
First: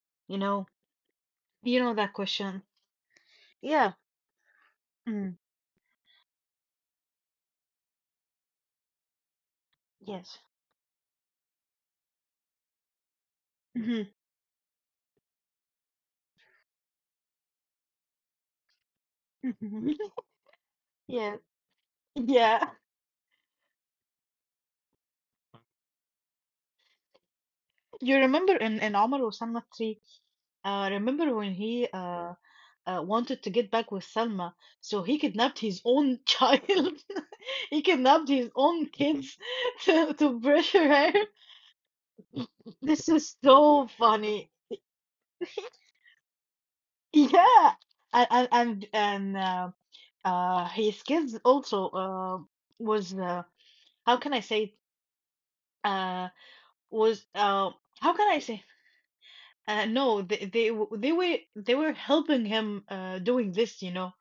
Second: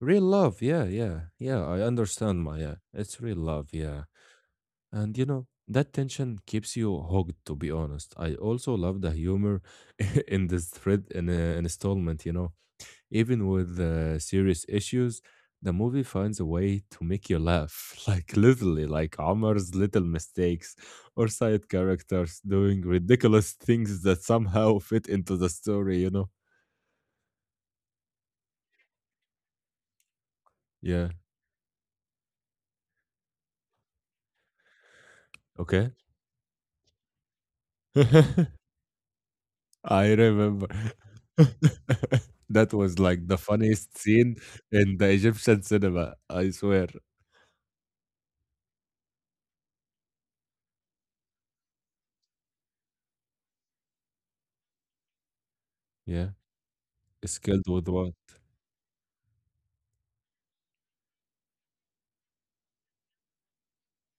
S1: Real
S2: You
S1: love,
S2: know,
S1: yeah, yeah, yeah. I
S2: you know that
S1: understand,
S2: question.
S1: Maya. It's real love,
S2: Yeah.
S1: yeah. And you
S2: Mm,
S1: know, that tension keeps you hooked, to be honest. I also love the humor
S2: yes.
S1: in this thread in installment, you know. Even with
S2: Mhm,
S1: serious issues, the movie finds a way to make you laugh, like literally, like Omar's
S2: mhm.
S1: little mistakes or
S2: Yeah.
S1: side characters
S2: Yeah.
S1: doing ridiculous things that somehow fit into the story, you know.
S2: You remember in Omar Osama 3,
S1: Yeah.
S2: remember when he wanted to get back with Selma, so he kidnapped his
S1: Okay.
S2: own child. He kidnapped his own kids
S1: I
S2: to
S1: remember.
S2: pressure her.
S1: That was
S2: This
S1: like
S2: is
S1: the
S2: so
S1: funniest scene
S2: funny.
S1: in the Egyptian cinema, I swear.
S2: Yeah, and his kids also was how can I say it? Uh
S1: Yeah,
S2: was
S1: Skilled with
S2: How
S1: One.
S2: can I say? No, they were helping him doing this, you know.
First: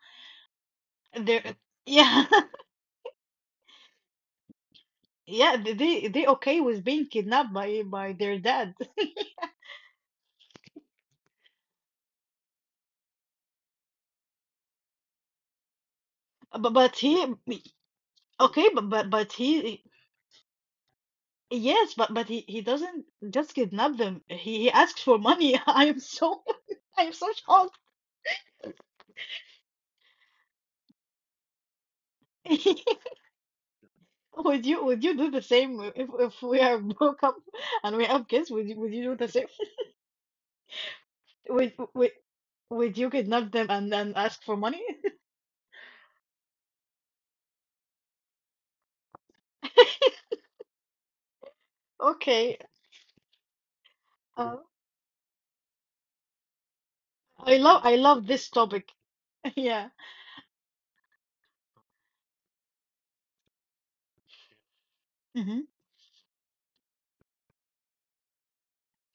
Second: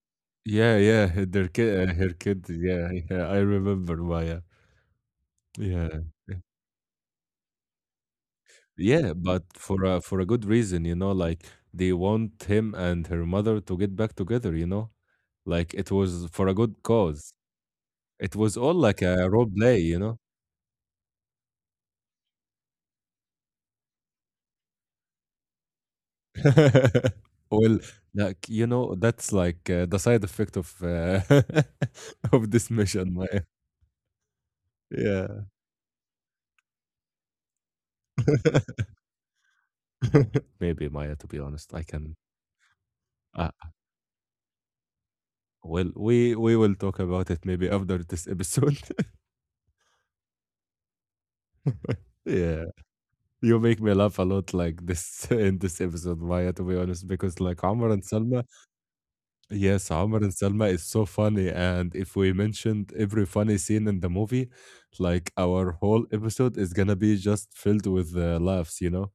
S1: Yeah, yeah, her
S2: They
S1: their kid, her
S2: Yeah.
S1: kid. Yeah, yeah, I remember Maya.
S2: Yeah,
S1: Yeah,
S2: they
S1: yeah,
S2: okay with being kidnapped by their dad.
S1: Yeah, but for a good reason, you know, like they want him and her mother to get back together, you know, like it was for a good
S2: But he
S1: cause. It was
S2: okay,
S1: all like a
S2: but
S1: role play,
S2: he
S1: you know.
S2: Yes, but he doesn't just kidnap them. He asks for money. I am so I am so shocked.
S1: Well, like you know, that's like the side effect of of this mission, Maya.
S2: Would you do the
S1: Yeah,
S2: same if we are broke up and we have kids? Would you do the same?
S1: maybe Maya. To be honest,
S2: Would
S1: I
S2: would
S1: can.
S2: would you
S1: Uh,
S2: kidnap them and then ask for money?
S1: well, we will talk about it maybe after this episode.
S2: Okay.
S1: Yeah, you make me laugh a lot,
S2: Uh,
S1: like this in this episode, Maya. To be honest, because like Omar
S2: I
S1: and
S2: love
S1: Salma,
S2: this topic.
S1: yes,
S2: Yeah.
S1: Amr and Salma is so funny. And if we mentioned every funny scene in the movie, like
S2: Hmm.
S1: our whole episode is gonna be just filled with laughs, you know?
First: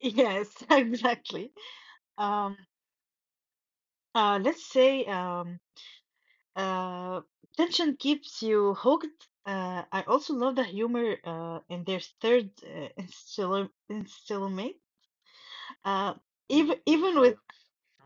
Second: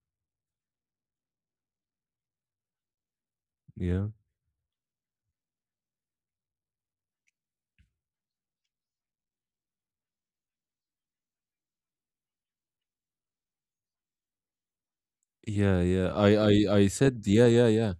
S2: Yes, exactly. Um.
S1: Yeah.
S2: Let's say uh, Tension keeps you hooked. I also love the humor in their third installment.
S1: Yeah, yeah.
S2: Uh, Mm, even
S1: I
S2: even
S1: said,
S2: with
S1: yeah,
S2: sure.
S1: yeah, yeah.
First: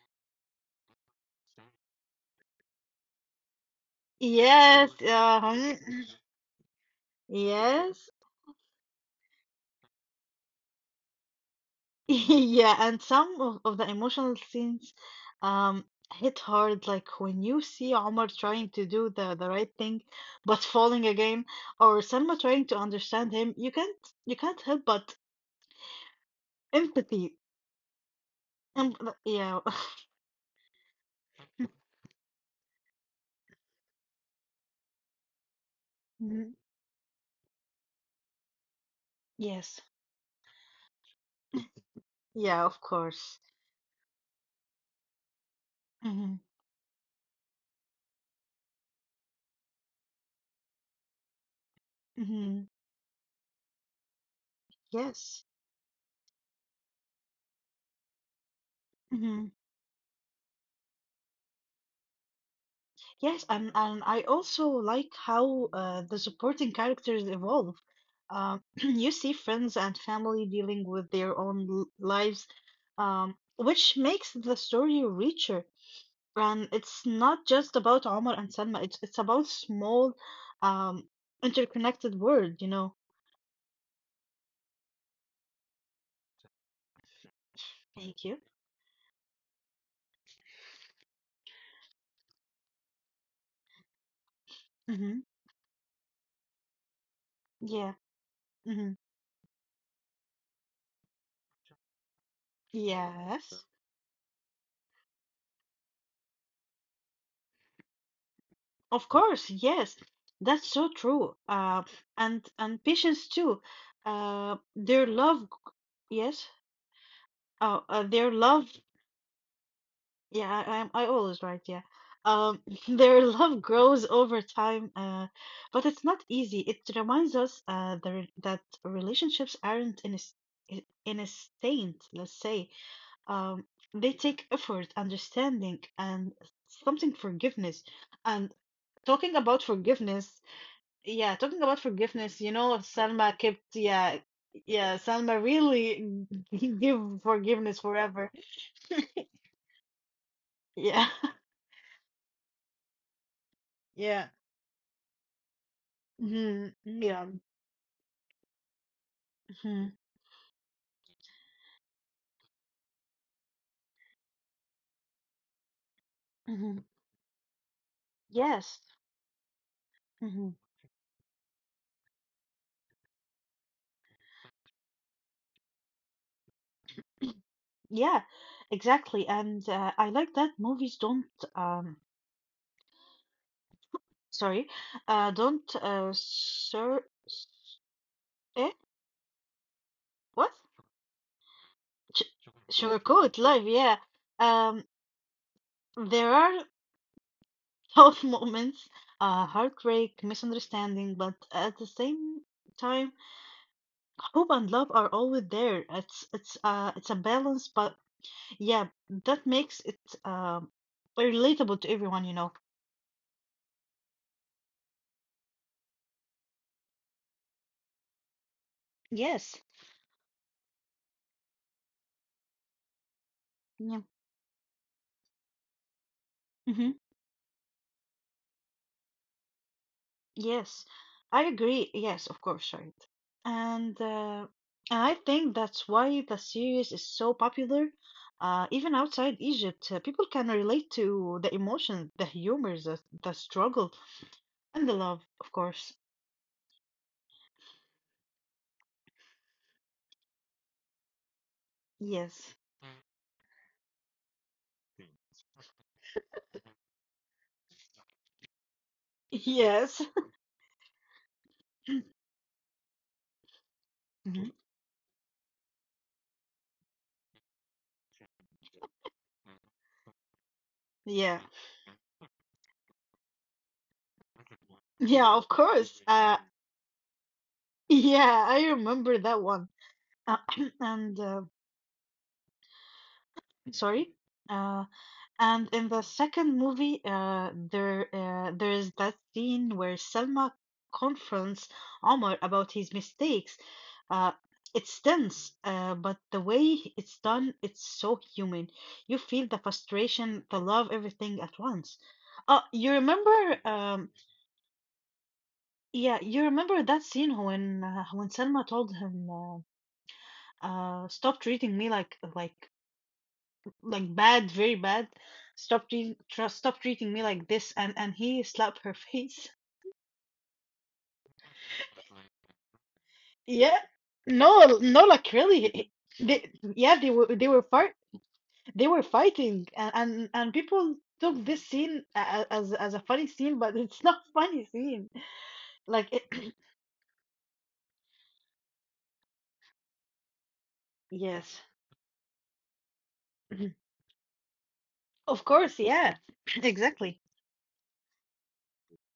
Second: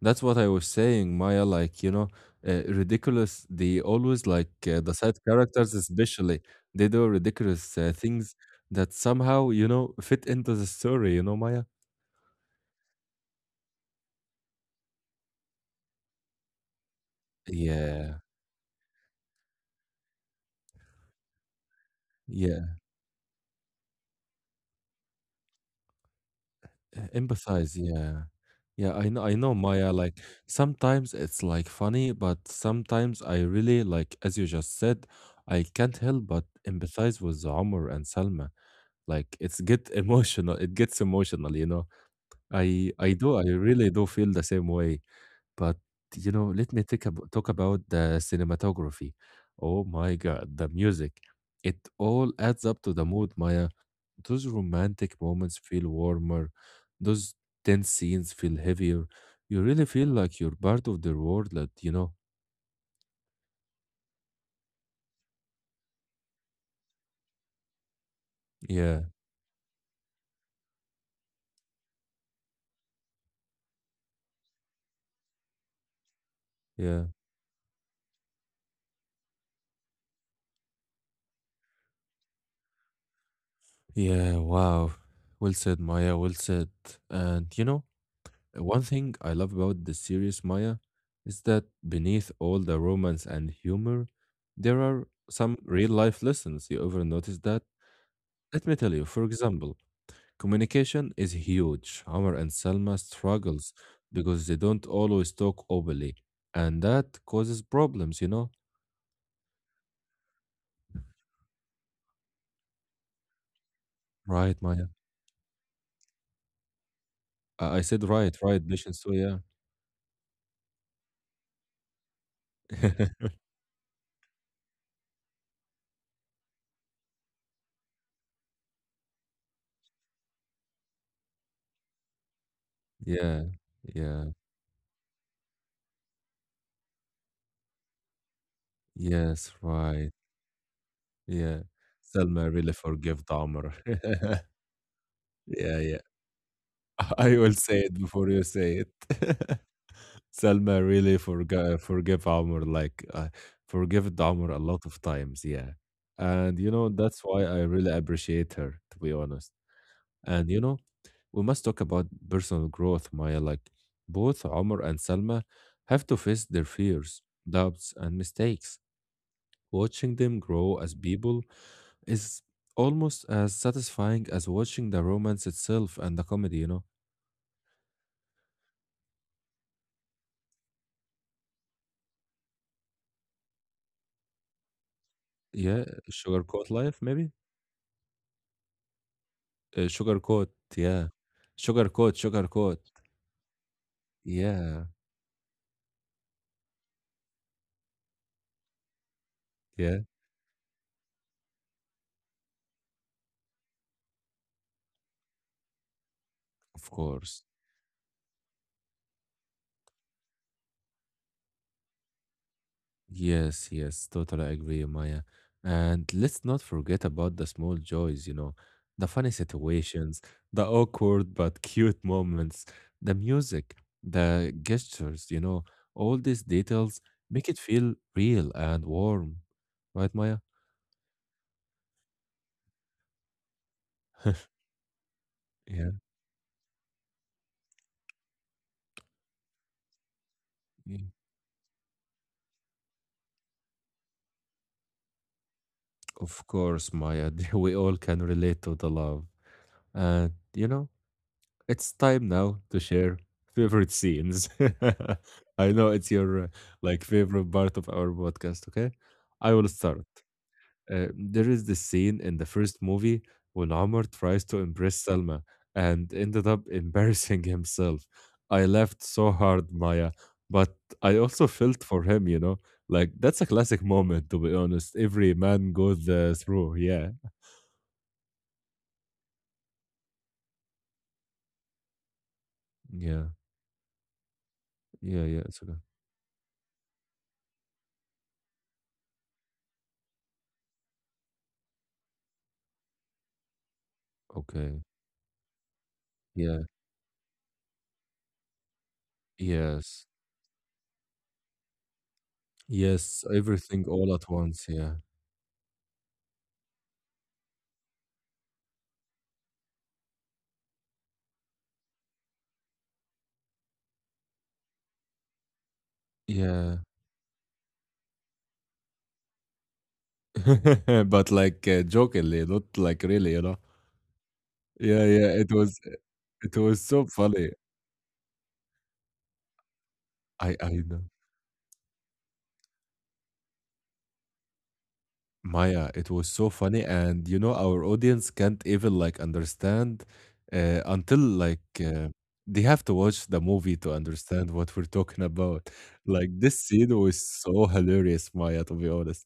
S1: That's what I was saying, Maya. Like, you know, ridiculous. They always, like, the
S2: Yes,
S1: side characters,
S2: hmm,
S1: especially, they do ridiculous
S2: yes,
S1: things that somehow, you know, fit into the story, you know, Maya?
S2: yeah, and some of the emotional scenes um, hit hard, like when you see
S1: Yeah.
S2: Omar trying to do the right thing but falling again, or Selma trying
S1: Yeah.
S2: to understand him. You can't help but empathy.
S1: Empathize, yeah. Yeah,
S2: B
S1: I know,
S2: Yeah.
S1: Maya, like sometimes it's like funny, but sometimes I really like as you just said, I can't help but
S2: Mhm.
S1: empathize with Omar and Salma. Like it's
S2: Yes.
S1: get emotional, it gets emotional, you know.
S2: Yeah, of
S1: I do,
S2: course.
S1: I really do feel the same way. But you
S2: Mhm.
S1: know, let me take ab talk about the cinematography. Oh my God, the music. It all adds
S2: Mhm.
S1: up to the mood, Maya. Those romantic
S2: Yes.
S1: moments feel warmer, those tense scenes feel heavier.
S2: Mhm.
S1: You really feel like you're part of the world, that you know.
S2: Yes, and I also like how the supporting characters evolve.
S1: Yeah,
S2: You see friends and family dealing with their own lives, which makes the story richer. And
S1: yeah,
S2: it's not just about Omar and Selma. It's about small, um, interconnected world. You know.
S1: yeah. Wow, well said, Maya. Well said. And you know,
S2: Thank you.
S1: one thing I love about the series, Maya, is that beneath all the romance and humor, there are
S2: Mhm.
S1: some real life lessons. You ever notice that?
S2: Yeah.
S1: Let me tell
S2: Mhm.
S1: you. For example, communication is huge. Amr and Selma
S2: Yes.
S1: struggles because they don't always talk openly, and that causes problems, you know?
S2: Of course, yes, that's so true. And patients too.
S1: Right,
S2: Uh,
S1: Maya.
S2: their love, yes.
S1: I said right,
S2: Their
S1: right,
S2: love.
S1: mission. So yeah.
S2: Yeah, I always right. Yeah. Um, their love grows over time. But it's not easy. It reminds us that relationships aren't in a in a instant. Let's say
S1: Yeah,
S2: um they
S1: yeah,
S2: take effort, understanding, and something forgiveness. And
S1: yes,
S2: talking about
S1: right.
S2: forgiveness. Yeah,
S1: Yeah.
S2: talking about
S1: Selma
S2: forgiveness, you
S1: really
S2: know,
S1: forgave
S2: Salma
S1: Amr.
S2: kept, yeah, yeah, Salma
S1: Yeah, yeah.
S2: really give
S1: I will say
S2: forgiveness
S1: it before
S2: forever.
S1: you say it. Salma really
S2: Yeah,
S1: forgot forgive Amr like forgive
S2: yeah,
S1: Amr a lot of times, yeah. And you
S2: hmm,
S1: know that's
S2: yeah,
S1: why I really appreciate her, to be honest.
S2: hmm,
S1: And you know, we must talk about personal growth, Maya. Like both Amr and Salma have to face their
S2: hmm,
S1: fears, doubts, and mistakes.
S2: yes,
S1: Watching them
S2: hmm,
S1: grow as people is almost as satisfying as watching the romance itself and the comedy. You know,
S2: yeah, exactly. And I like that movies don't, um, sorry,
S1: yeah,
S2: don't,
S1: sugarcoat life,
S2: sur,
S1: maybe.
S2: eh,
S1: Sugar coat,
S2: what?
S1: yeah. Sugar coat,
S2: Ch
S1: sugar coat.
S2: Sugarcoat life, yeah.
S1: Yeah,
S2: Um, there are. Tough moments,
S1: yeah,
S2: heartbreak, misunderstanding, but at the same time, hope and love are always there. It's it's
S1: of
S2: uh it's a
S1: course.
S2: balance, but yeah, that makes it um relatable to everyone, you know.
S1: Yes, yes, totally agree, Maya. And let's not forget about the small joys, you know, the funny
S2: Yes.
S1: situations, the awkward but cute moments, the music,
S2: Yeah.
S1: the gestures, you know, all these details
S2: Mm-hmm.
S1: make it feel real and warm. Right, Maya?
S2: Yes, I agree. Yes, of course, right. And uh, and I think
S1: Yeah.
S2: that's why the series is so popular. Even outside Egypt, people can relate
S1: Mm.
S2: to the emotions, the humors, the struggles. And the love, of course.
S1: Of course, Maya. We all can relate to the love. And, you know, it's time now
S2: Yes.
S1: to share favorite scenes. I know it's your like favorite part of our podcast, okay? I will start.
S2: Yes.
S1: There is this scene in the first movie when Omar tries to
S2: Mhm.
S1: impress Selma and ended up embarrassing himself. I laughed so hard, Maya, but I also
S2: Yeah.
S1: felt for him, you know? Like that's a classic moment to be honest. Every
S2: Yeah, of
S1: man goes
S2: course.
S1: through, yeah.
S2: Yeah, I remember that one. Uh, and
S1: Yeah.
S2: Sorry. Uh,
S1: Yeah, yeah, it's okay.
S2: and In the second movie, there is that scene where Selma confronts Omar about his mistakes. Uh,
S1: Okay.
S2: it's tense, but the
S1: Yeah.
S2: way it's done, it's so human. You feel the
S1: Yes.
S2: frustration, the love, everything at once. You
S1: Yes,
S2: remember
S1: everything all at once, yeah.
S2: Yeah, you remember that scene when Selma told him, "Stop treating me like bad, very bad.
S1: Yeah.
S2: Stop treating me like this," and he slapped her face.
S1: But like, jokingly, not like really, you know?
S2: Yeah, no,
S1: Yeah,
S2: no,
S1: yeah,
S2: like really, he-
S1: it
S2: they
S1: was so
S2: yeah,
S1: funny.
S2: they were fight they were fighting, and
S1: I
S2: and
S1: I know.
S2: people took this scene as a funny scene, but it's not funny scene.
S1: Maya, it
S2: Like
S1: was
S2: it,
S1: so funny and you know our audience can't even like understand uh, until like
S2: yes,
S1: uh, they have to watch the movie to understand what we're talking
S2: of
S1: about.
S2: course, yeah,
S1: Like this scene was
S2: exactly.
S1: so hilarious, Maya, to be honest.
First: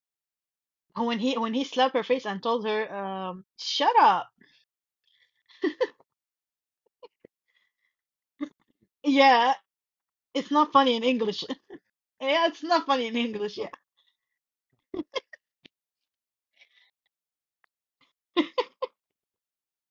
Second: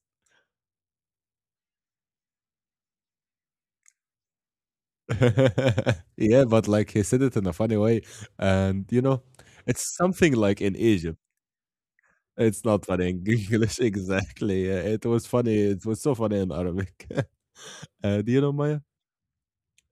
S2: Oh, when he when he slapped her face and told her, "Shut up."
S1: Yeah, but like he said it in a funny way, and you know,
S2: Yeah,
S1: it's something
S2: it's
S1: like
S2: not
S1: in
S2: funny in
S1: Egypt.
S2: English. Yeah, it's
S1: It's not
S2: not funny
S1: funny
S2: in
S1: in
S2: English. Yeah.
S1: English exactly. Yeah, it was funny. It was so funny in Arabic. And you know, Maya,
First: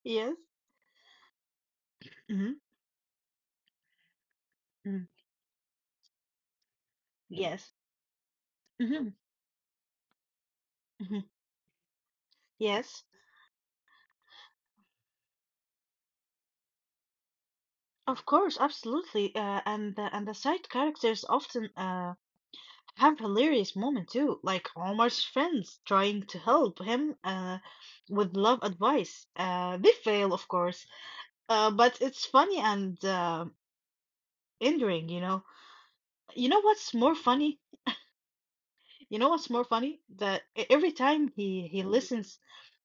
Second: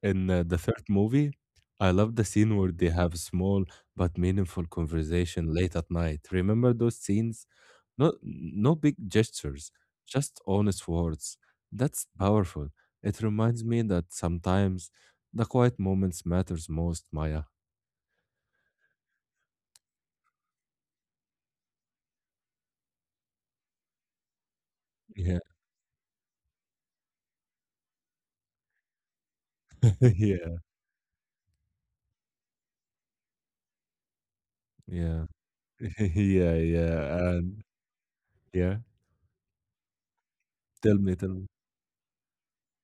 S1: in
S2: Yes.
S1: the third movie, I love the scene
S2: Hmm.
S1: where they have small but meaningful
S2: Mm.
S1: conversation late at night. Remember those scenes?
S2: Yes.
S1: No, no big
S2: Hmm.
S1: gestures, just honest
S2: Hmm.
S1: words. That's powerful.
S2: Yes.
S1: It reminds me that sometimes the quiet moments matters most, Maya.
S2: Of course, absolutely. And the side characters often have hilarious moment too, like Omar's
S1: Yeah,
S2: friends trying to help him with love advice. They fail, of
S1: yeah,
S2: course. But it's funny and endearing, you
S1: yeah,
S2: know. You
S1: yeah,
S2: know what's more
S1: yeah,
S2: funny?
S1: and yeah.
S2: You know what's more funny? That every
S1: Tell me,
S2: time
S1: tell me.
S2: he listens,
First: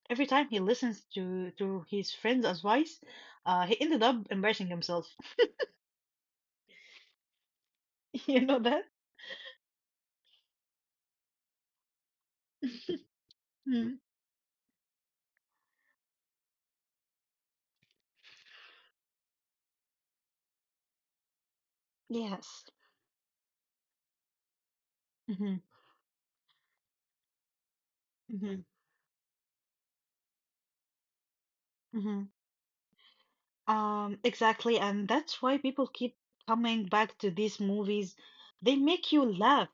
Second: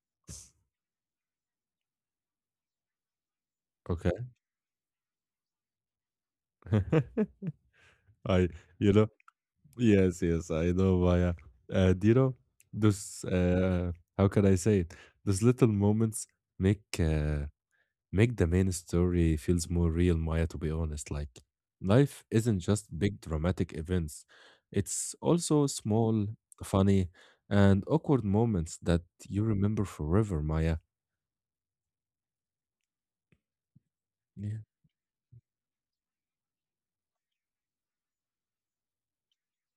S2: every time he listens to his friend's advice, he ended
S1: Okay.
S2: up embarrassing himself. You
S1: I,
S2: know that?
S1: you know, yes, yes, I know, Maya. And you know, those
S2: Mm,
S1: how can I say it? Those little moments make uh, make the main story feels more real, Maya. To be honest, like life isn't
S2: yes.
S1: just big dramatic events; it's
S2: Hmm.
S1: also small, funny, and awkward
S2: Hmm.
S1: moments that you remember forever, Maya.
S2: Hmm.
S1: Yeah.
S2: Exactly, and that's why people keep coming back to these movies. They make you laugh.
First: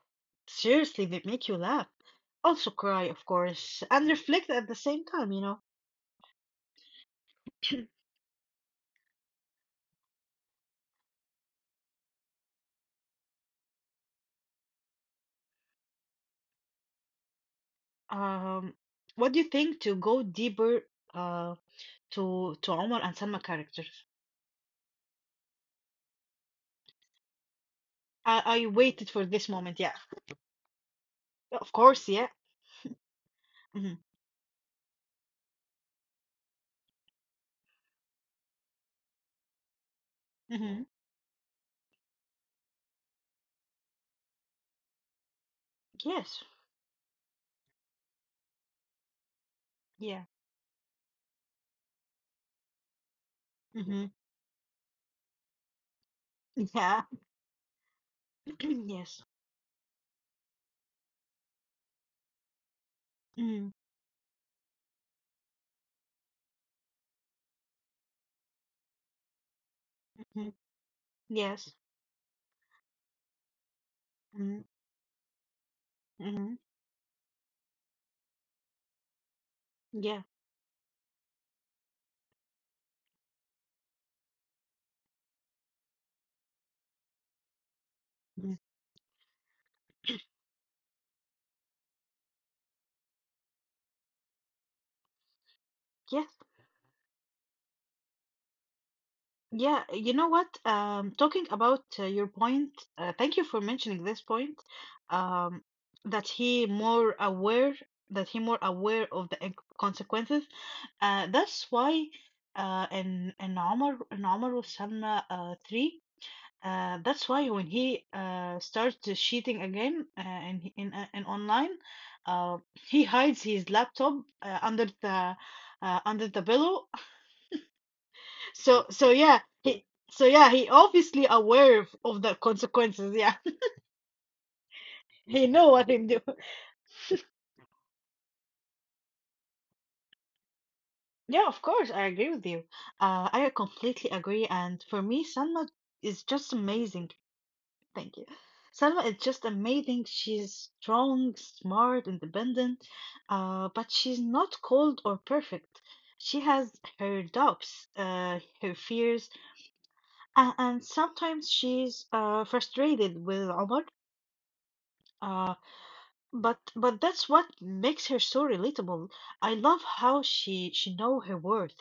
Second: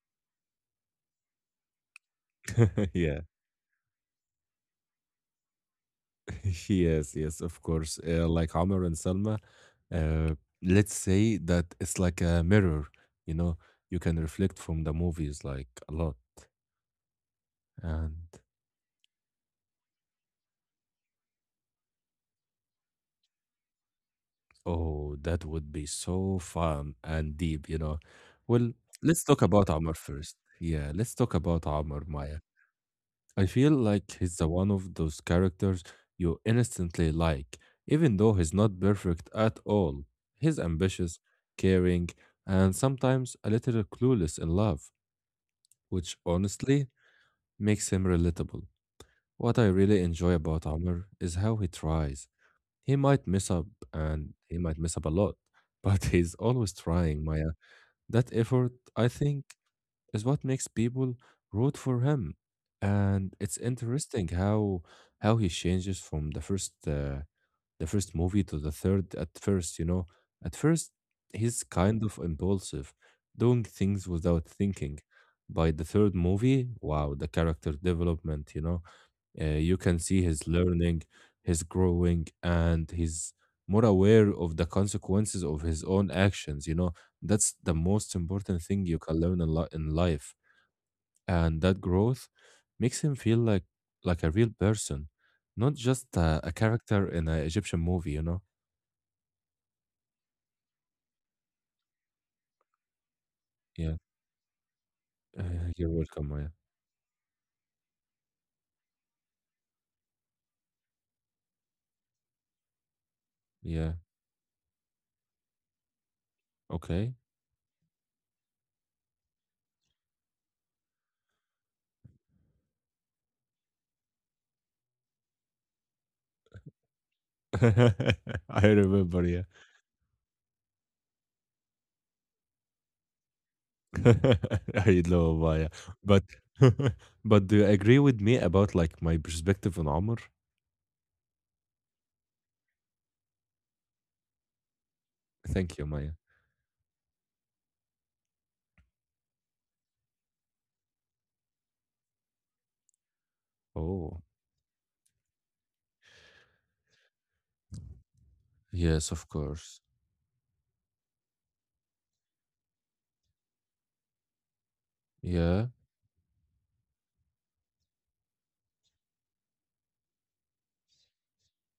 S2: Seriously, they make you laugh. Also cry,
S1: Yeah.
S2: of course, and reflect at the same time, you know.
S1: Yes, yes, of course. Like Amr and Salma, uh, let's say that it's like a mirror, you know, you can reflect from the movies like a lot. And
S2: Um, what do you think to go deeper? Um, to Omar and Selma characters.
S1: oh, that would be so fun and deep, you know.
S2: I
S1: Well,
S2: waited for
S1: let's talk
S2: this
S1: about
S2: moment. Yeah,
S1: Amr first. Yeah, let's talk about
S2: of
S1: Amr,
S2: course. Yeah.
S1: Maya. I feel
S2: Hmm.
S1: like he's the one of those characters you instantly like, even though he's not perfect at all. He's
S2: Hmm.
S1: ambitious, caring, and sometimes a little clueless in love, which
S2: Yes.
S1: honestly makes him relatable. What I really
S2: Yeah.
S1: enjoy about Amr is how he tries. He might mess up,
S2: Hmm.
S1: and he might mess up a lot, but he's always
S2: Yeah.
S1: trying, Maya. That effort, I
S2: Yes.
S1: think, is what makes people root for him. And it's
S2: Mm-hmm.
S1: interesting how he changes from the first the first movie to the third at first, you know.
S2: Mm-hmm.
S1: At first he's
S2: Yes.
S1: kind of impulsive, doing things without
S2: Mm-hmm.
S1: thinking. By the third
S2: Mm-hmm.
S1: movie, wow, the character development, you know, you can
S2: Yeah.
S1: see his learning, his growing, and he's more aware of the consequences of his own actions, you know that's the most
S2: Mhm.
S1: important thing you can learn a lot in life and that growth makes him feel like a real person, not just a character in an Egyptian movie, you know?
S2: Yeah, you know what? Talking about your point, thank you for
S1: Yeah.
S2: mentioning this point. Um,
S1: You're
S2: that
S1: welcome, Maya.
S2: he more aware of the consequences. That's why uh, in in
S1: Yeah.
S2: Omar in Omar Salma three.
S1: Okay.
S2: That's why when he starts cheating again in online, uh, he hides his laptop uh, under the under the pillow
S1: I
S2: so so
S1: remember,
S2: yeah,
S1: yeah.
S2: he so yeah, he obviously aware of the consequences. Yeah,
S1: I know,
S2: he know
S1: Maya.
S2: what he do.
S1: But but do you agree with me about like my perspective on Omar?
S2: Yeah, of course, I agree with you. I completely agree. And for me, Salma
S1: Thank you, Maya.
S2: is just amazing. Thank you. Salma is just amazing. She's strong, smart, independent, but she's
S1: Oh,
S2: not cold or perfect. She has her doubts, her
S1: yes, of
S2: fears,
S1: course.
S2: and, sometimes she's frustrated with Omar. uh,
S1: Yeah,
S2: but that's what makes her so relatable. I love how she know her worth.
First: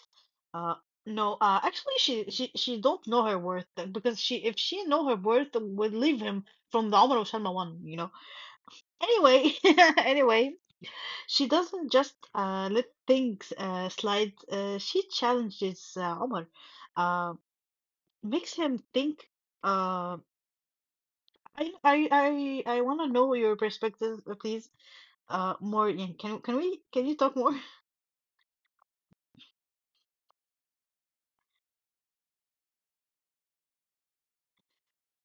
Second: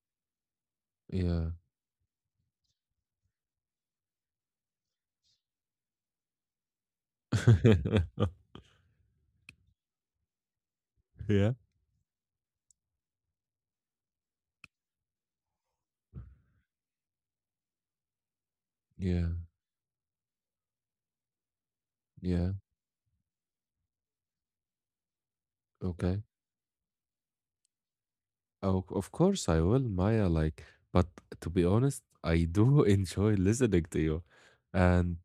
S2: Uh no,
S1: yeah,
S2: uh actually she don't know her worth because she if she know her worth would leave him from the Omar Salma one, you know. Anyway, anyway, she
S1: yeah,
S2: doesn't just let things slide. She challenges Omar. Uh Makes him think
S1: yeah,
S2: uh I I
S1: yeah.
S2: I I want to know your perspective, please. More, yeah,
S1: Okay.
S2: can we can you talk more?
S1: Oh, of course I will, Maya. Like, but to be honest, I do enjoy listening to you. And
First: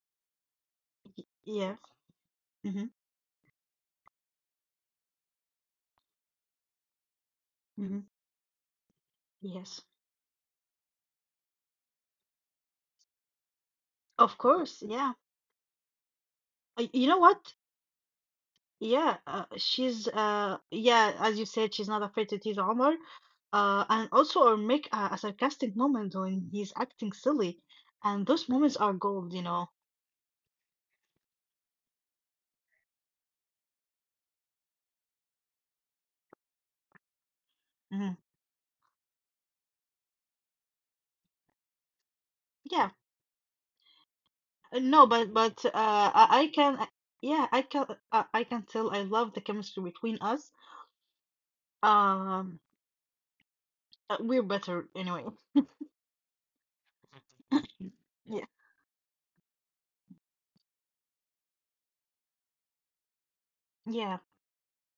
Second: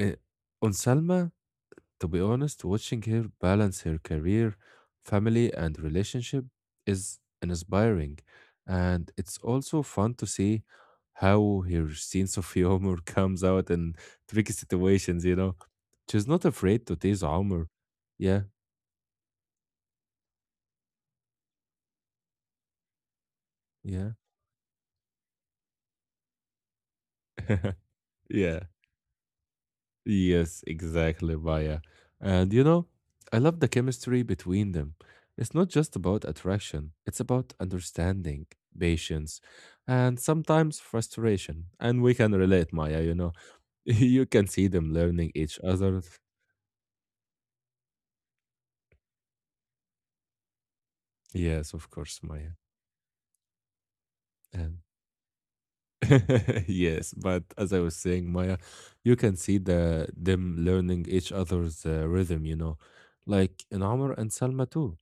S1: uh, on Salma,
S2: Yeah.
S1: to be honest,
S2: Mm-hmm.
S1: watching her balance her career, family, and relationship is
S2: Mm-hmm.
S1: inspiring. And it's
S2: Yes,
S1: also fun to see how her sense of humor comes out in
S2: of
S1: tricky
S2: course. Yeah.
S1: situations, you know. She's not afraid to
S2: You know
S1: tease
S2: what?
S1: Omar. Yeah,
S2: Yeah, as you said, she's not afraid to tease Omar.
S1: yeah,
S2: And also or make a sarcastic moment when he's acting silly. And those
S1: yeah.
S2: moments are gold, you know.
S1: Yes, exactly, Maya. And you know, I love the chemistry between them. It's not just about attraction, it's about
S2: Hmm.
S1: understanding, patience, and sometimes frustration. And we can relate,
S2: Yeah.
S1: Maya, you know. You can see them
S2: No,
S1: learning each
S2: but
S1: other.
S2: I can I- yeah, I can tell I love the chemistry between us.
S1: Yes, of course, Maya.
S2: Um, we're
S1: And
S2: better anyway.
S1: yes, but as I was saying,
S2: Yeah.
S1: Maya, you can see them learning each other's rhythm, you know. Like in Amr
S2: Yeah.
S1: and Salma too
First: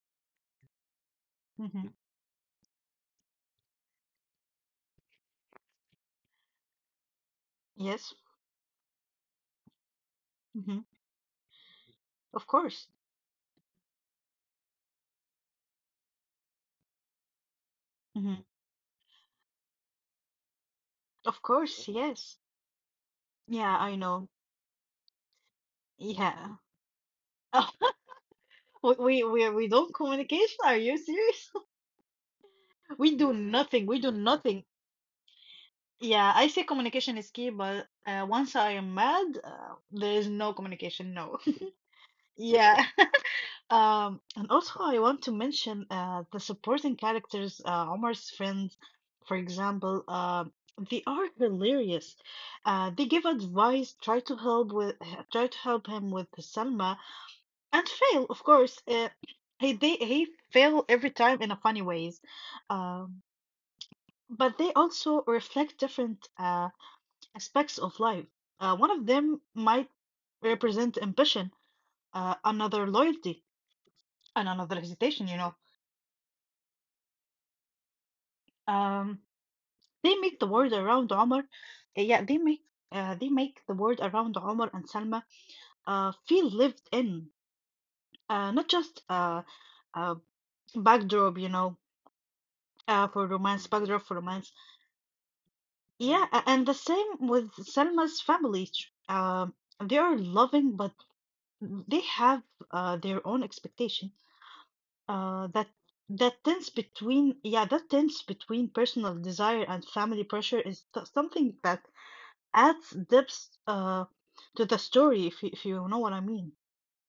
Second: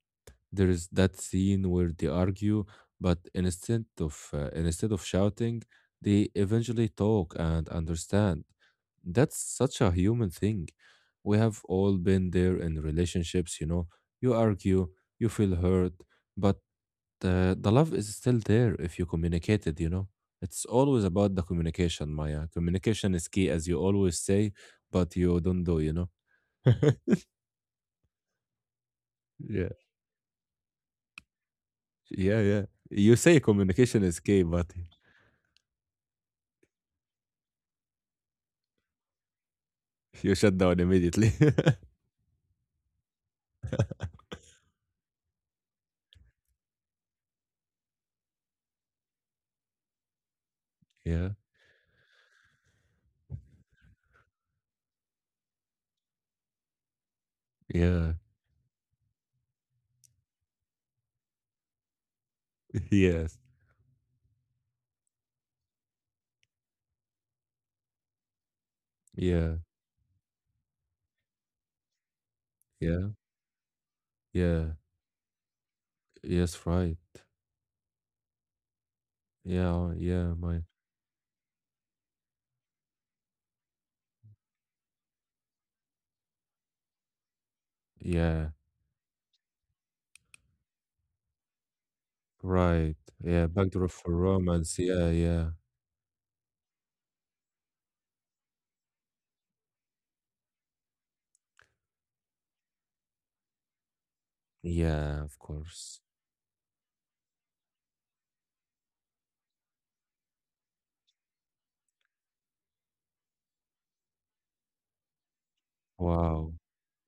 S1: there is that scene
S2: Hmm.
S1: where they argue, but instead of shouting, they eventually talk and
S2: Yes.
S1: understand. That's such a human thing.
S2: Mhm.
S1: We have all been
S2: Of
S1: there in
S2: course.
S1: relationships, you know. You argue, you feel hurt, but the love is still
S2: Mhm.
S1: there if you communicate it. It's always about the
S2: Of course,
S1: communication,
S2: yes.
S1: Maya. Communication is key, as you
S2: Yeah, I
S1: always
S2: know.
S1: say, but you don't do.
S2: Yeah. we we we
S1: Yeah.
S2: we don't communication. Are you serious?
S1: Yeah, yeah. You
S2: We do
S1: say
S2: nothing. We
S1: communication
S2: do
S1: is key,
S2: nothing.
S1: but
S2: Yeah, I say communication is key, but once I am mad, there is
S1: You
S2: no
S1: shut down
S2: communication.
S1: immediately.
S2: No. Yeah. And also, I want to mention the supporting characters, Omar's friends, for example, they are
S1: Yeah,
S2: hilarious. They give advice, try to help with, try to help him with Selma, and
S1: yeah,
S2: fail, of course. He fail every time in a funny ways, um,
S1: yes,
S2: but they also reflect different aspects of life. One of them
S1: yeah,
S2: might represent ambition, another
S1: yeah,
S2: loyalty, and another
S1: yeah,
S2: hesitation. You know.
S1: yes, right.
S2: Um,
S1: Yeah,
S2: They
S1: yeah,
S2: make the
S1: my,
S2: world around Omar. uh, Yeah, they make they make the world around Omar and Salma feel lived in,
S1: yeah,
S2: not just uh, backdrop, you know,
S1: right. Yeah, backdrop
S2: backdrop
S1: for
S2: for romance.
S1: romance. Yeah, yeah,
S2: Yeah, and the same with Selma's family. They are loving, but they have their own expectation.
S1: yeah, of
S2: Uh, that
S1: course.
S2: that tense between personal desire and family pressure is something that adds depth to the story, if you know what I mean.
S1: Wow,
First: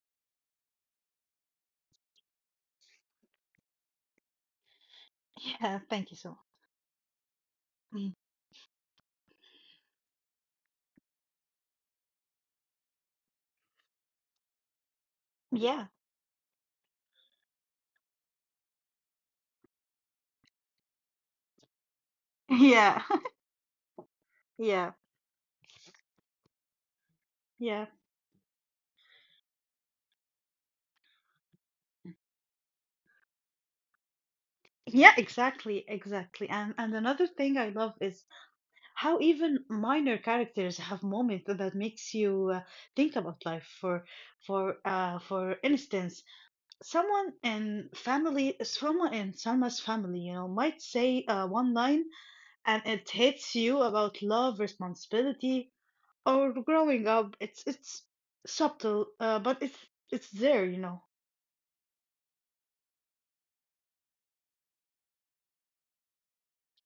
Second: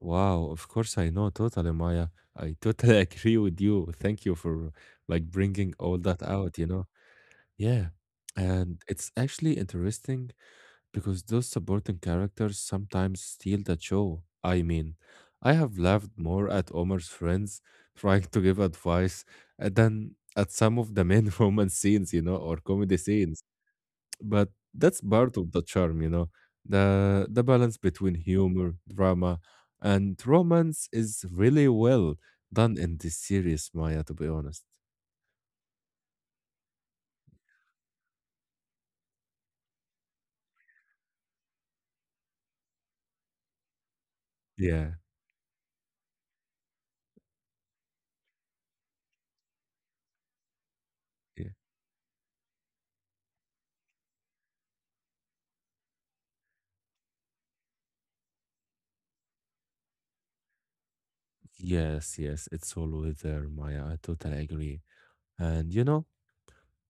S1: wow, of course, I know totally, Maya. I totally agree with you. Thank you for like bringing
S2: Yeah,
S1: all
S2: thank you
S1: that
S2: so
S1: out, you know? Yeah,
S2: much. Mm.
S1: and it's actually interesting because those supporting characters sometimes steal the show. I mean, I have
S2: Yeah,
S1: laughed more at Omar's friends trying to give advice than at some of the main romance scenes, or comedy
S2: yeah,
S1: scenes. But
S2: yeah,
S1: that's part of the charm. The balance
S2: yeah.
S1: between humor, drama, and romance is really well done in this series, Maya, to be honest.
S2: Yeah, exactly, exactly. And another thing I love is how even minor characters have moments that makes you think about life. For for
S1: Yeah,
S2: uh for instance, someone in Salma's family, you know, might say
S1: yeah.
S2: one line and it hits you about love, responsibility, or growing up. It's subtle but it's there, you know.
S1: Yes, yes, it's always there, Maya. I totally agree. And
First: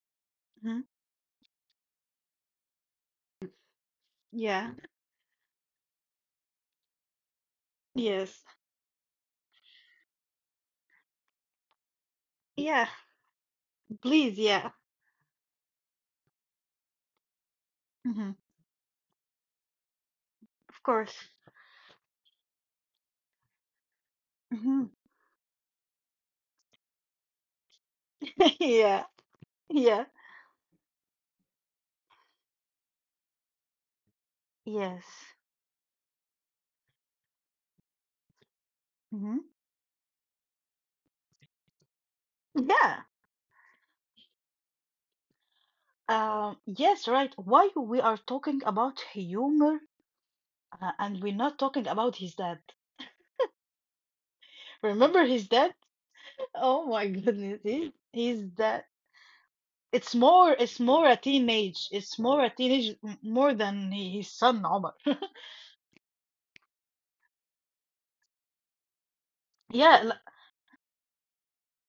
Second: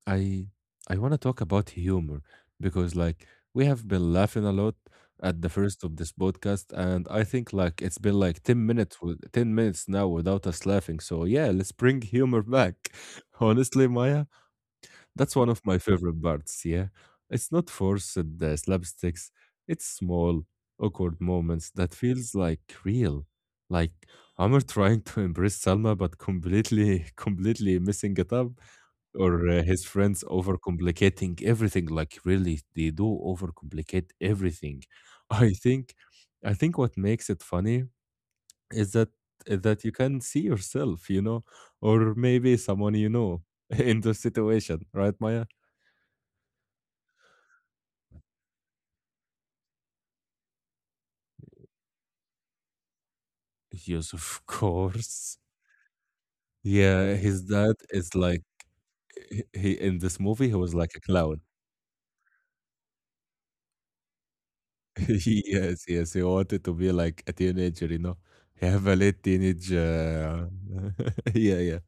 S1: I
S2: Mhm.
S1: I want to talk about humor because like we have been laughing a
S2: Yeah.
S1: lot at the first of this podcast and I think like it's been like
S2: Yes.
S1: 10 minutes with 10 minutes now without us laughing. So yeah, let's bring humor back.
S2: Yeah.
S1: Honestly, Maya,
S2: Please. Yeah.
S1: that's one of my favorite parts, yeah. It's not forced
S2: Mhm.
S1: slapsticks. It's small,
S2: Of
S1: awkward
S2: course.
S1: moments that feels like real. Like Amr
S2: Mhm.
S1: trying to embrace Salma but completely completely missing it up
S2: Yeah.
S1: or his
S2: Yeah.
S1: friends overcomplicating everything like really they do overcomplicate everything
S2: Yes.
S1: i think I think what makes it funny is that
S2: Mhm.
S1: that you can see yourself or maybe someone
S2: Yeah.
S1: you know in the situation right maya
S2: Yes, right, why we are talking about humor and we're not talking about his dad?
S1: Yes, of
S2: Remember
S1: course.
S2: his dad? Oh my
S1: Yeah, his
S2: goodness,
S1: dad is like
S2: his dad.
S1: in
S2: It's
S1: this movie
S2: more
S1: he was
S2: it's
S1: like a
S2: more a
S1: clown.
S2: teenage it's more a teenage m- more than his son Omar.
S1: Yes, yes, he wanted to be like a teenager. He have a late teenage,
S2: Yeah,
S1: yeah, yeah,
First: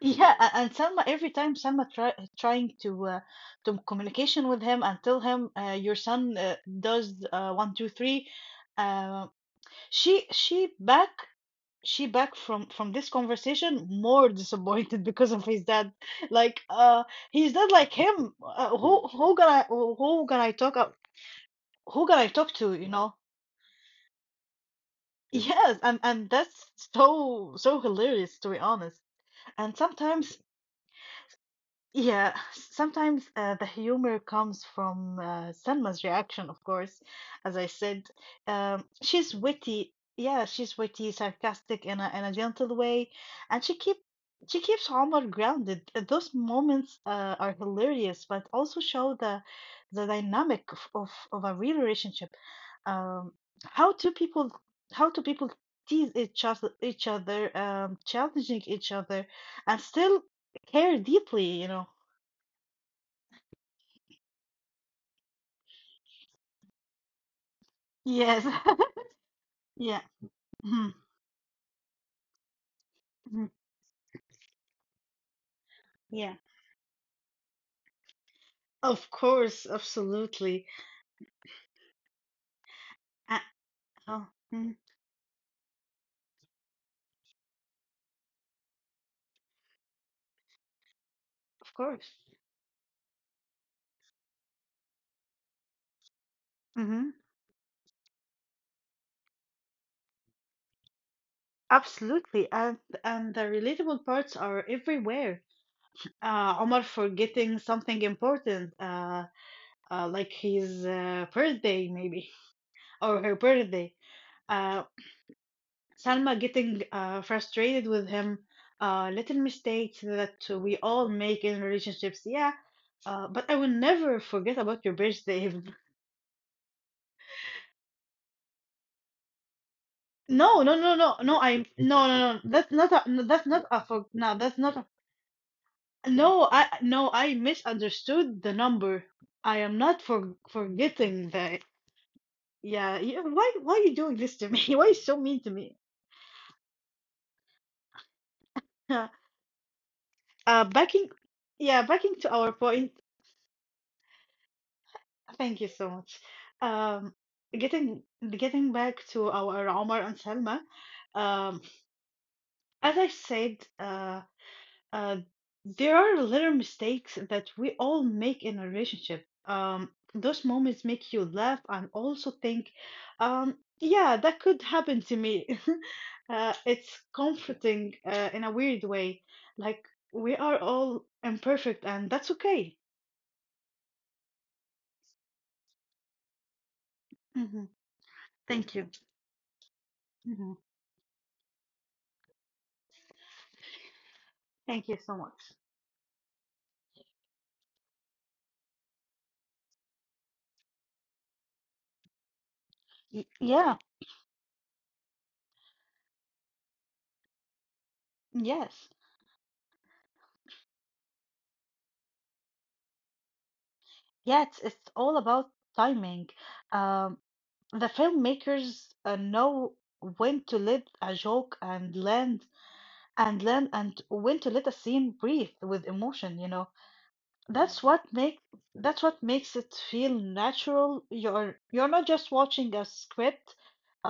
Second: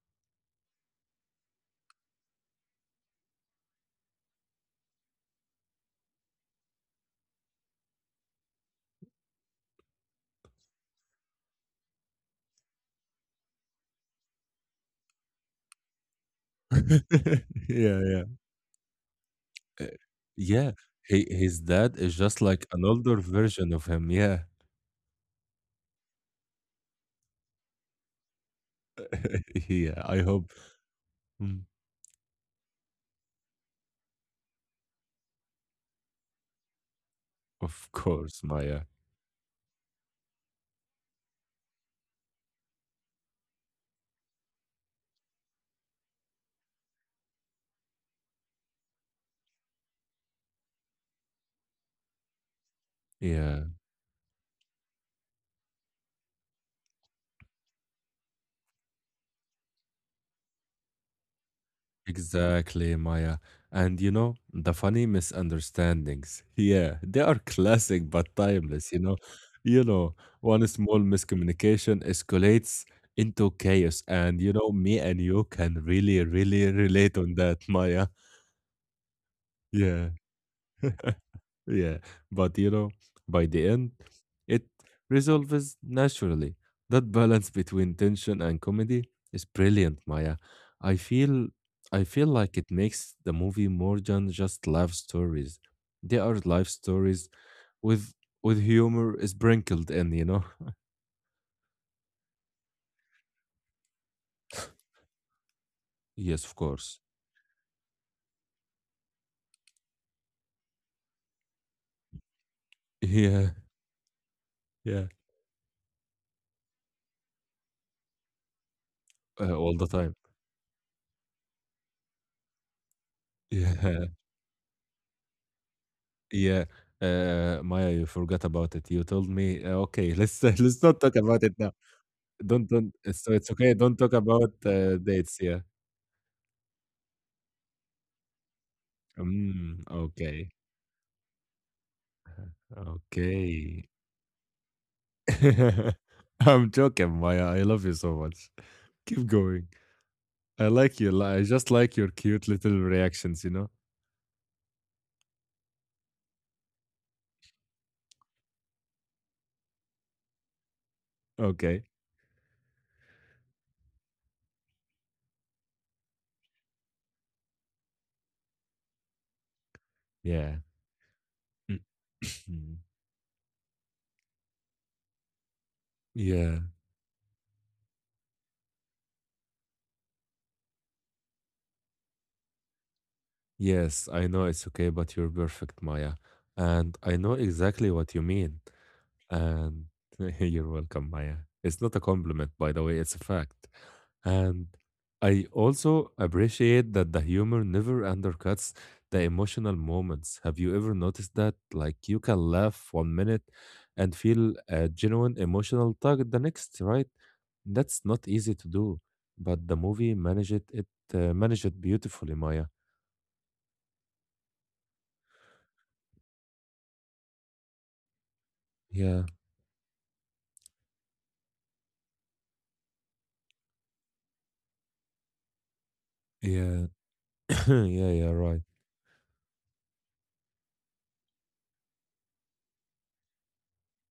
S2: yeah, and Selma every time Selma trying to communication with him and tell him your son does 1, 2, 3, uh, she back from this conversation more disappointed because of his dad. Like his dad like
S1: yeah, yeah,
S2: him. Uh, who who gonna
S1: Uh,
S2: who gonna I
S1: yeah.
S2: talk up?
S1: His dad
S2: Who
S1: is
S2: gonna I
S1: just
S2: talk
S1: like
S2: to?
S1: an
S2: You know?
S1: older version of him. Yeah,
S2: Yeah. Yes, and that's so so hilarious, to be honest. And
S1: yeah. I
S2: sometimes.
S1: hope, Mm,
S2: Yeah, sometimes the humor comes from Selma's reaction, of course. As I
S1: of
S2: said,
S1: course, Maya.
S2: she's witty. Yeah, she's witty, sarcastic in a gentle way, and she keeps Omar grounded. Those moments are hilarious, but also show the dynamic of of a real relationship. Um,
S1: Yeah.
S2: how two people how do people tease each other, challenging each other, and still care deeply? You know.
S1: Exactly, Maya. And the funny misunderstandings. Yeah, they are classic but
S2: Yes.
S1: timeless. You
S2: Yeah.
S1: know, one
S2: Mhm.
S1: small miscommunication escalates
S2: Mhm.
S1: into chaos. And me and you can really,
S2: Yeah.
S1: really relate on that, Maya.
S2: Of course.
S1: Yeah.
S2: Absolutely.
S1: Yeah, but
S2: Uh,
S1: by the end,
S2: oh,
S1: it
S2: mm,
S1: resolves naturally. That balance between tension and comedy is brilliant, Maya. I feel
S2: of
S1: I
S2: course.
S1: feel like it makes the movie more than just love stories. They are life
S2: Hmm.
S1: stories with with humor sprinkled in, you know?
S2: Absolutely. And the relatable parts are everywhere.
S1: Yes, of
S2: Omar
S1: course.
S2: forgetting something important, like his birthday maybe, or her
S1: Yeah,
S2: birthday. Uh,
S1: yeah.
S2: Salma getting frustrated with him. Little
S1: All the
S2: mistakes
S1: time.
S2: that we all make in relationships. Yeah. But I will
S1: Yeah,
S2: never forget about your birthday.
S1: yeah. Maya, you forgot about it. You told me, okay, let's
S2: No, no,
S1: let's
S2: no,
S1: not talk
S2: no, no.
S1: about it
S2: I'm
S1: now. Don't
S2: That's not
S1: don't
S2: a.
S1: so
S2: That's
S1: it's
S2: not
S1: okay,
S2: a.
S1: don't
S2: For,
S1: talk
S2: no,
S1: about,
S2: that's not a.
S1: dates, yeah.
S2: No, I no. I misunderstood the number. I am
S1: Mm,
S2: not for
S1: okay,
S2: forgetting that. Yeah, yeah. Why are
S1: okay.
S2: you doing this to me? Why are you so mean to me?
S1: I'm joking, Maya, I love you so much. Keep going. I like
S2: Backing.
S1: you, li I just
S2: Yeah,
S1: like your
S2: backing to
S1: cute
S2: our
S1: little
S2: point.
S1: reactions, you know?
S2: Thank you so much. Um, getting getting back to our Omar and Salma. Um,
S1: Okay.
S2: as I said, Uh, there are little mistakes that we all make in a relationship. Those
S1: Yeah.
S2: moments make you laugh
S1: Mm.
S2: and also think, yeah, that could happen to me.
S1: Yeah.
S2: It's comforting in a weird way. Like we are all imperfect, and that's okay.
S1: Yes, I know it's okay, but you're perfect, Maya, and I know
S2: Hmm.
S1: exactly what you mean.
S2: Thank you.
S1: And
S2: Hmm.
S1: you're welcome, Maya. It's not a compliment, by the way, it's a fact. And
S2: Thank you so much.
S1: I also appreciate that the humor never undercuts the emotional moments. Have you ever noticed that? Like, you can laugh one minute
S2: Yeah.
S1: and feel a genuine emotional tug the next, right? That's not easy to
S2: Yes.
S1: do, but the movie managed it beautifully, Maya.
S2: Yeah. It's all about timing. Um, The filmmakers
S1: Yeah,
S2: know when to let a joke and land and land and when to let a scene breathe with emotion, you know.
S1: yeah,
S2: That's
S1: yeah,
S2: Mm. what
S1: yeah,
S2: make
S1: right.
S2: that's what makes it feel natural. You're not just watching a script.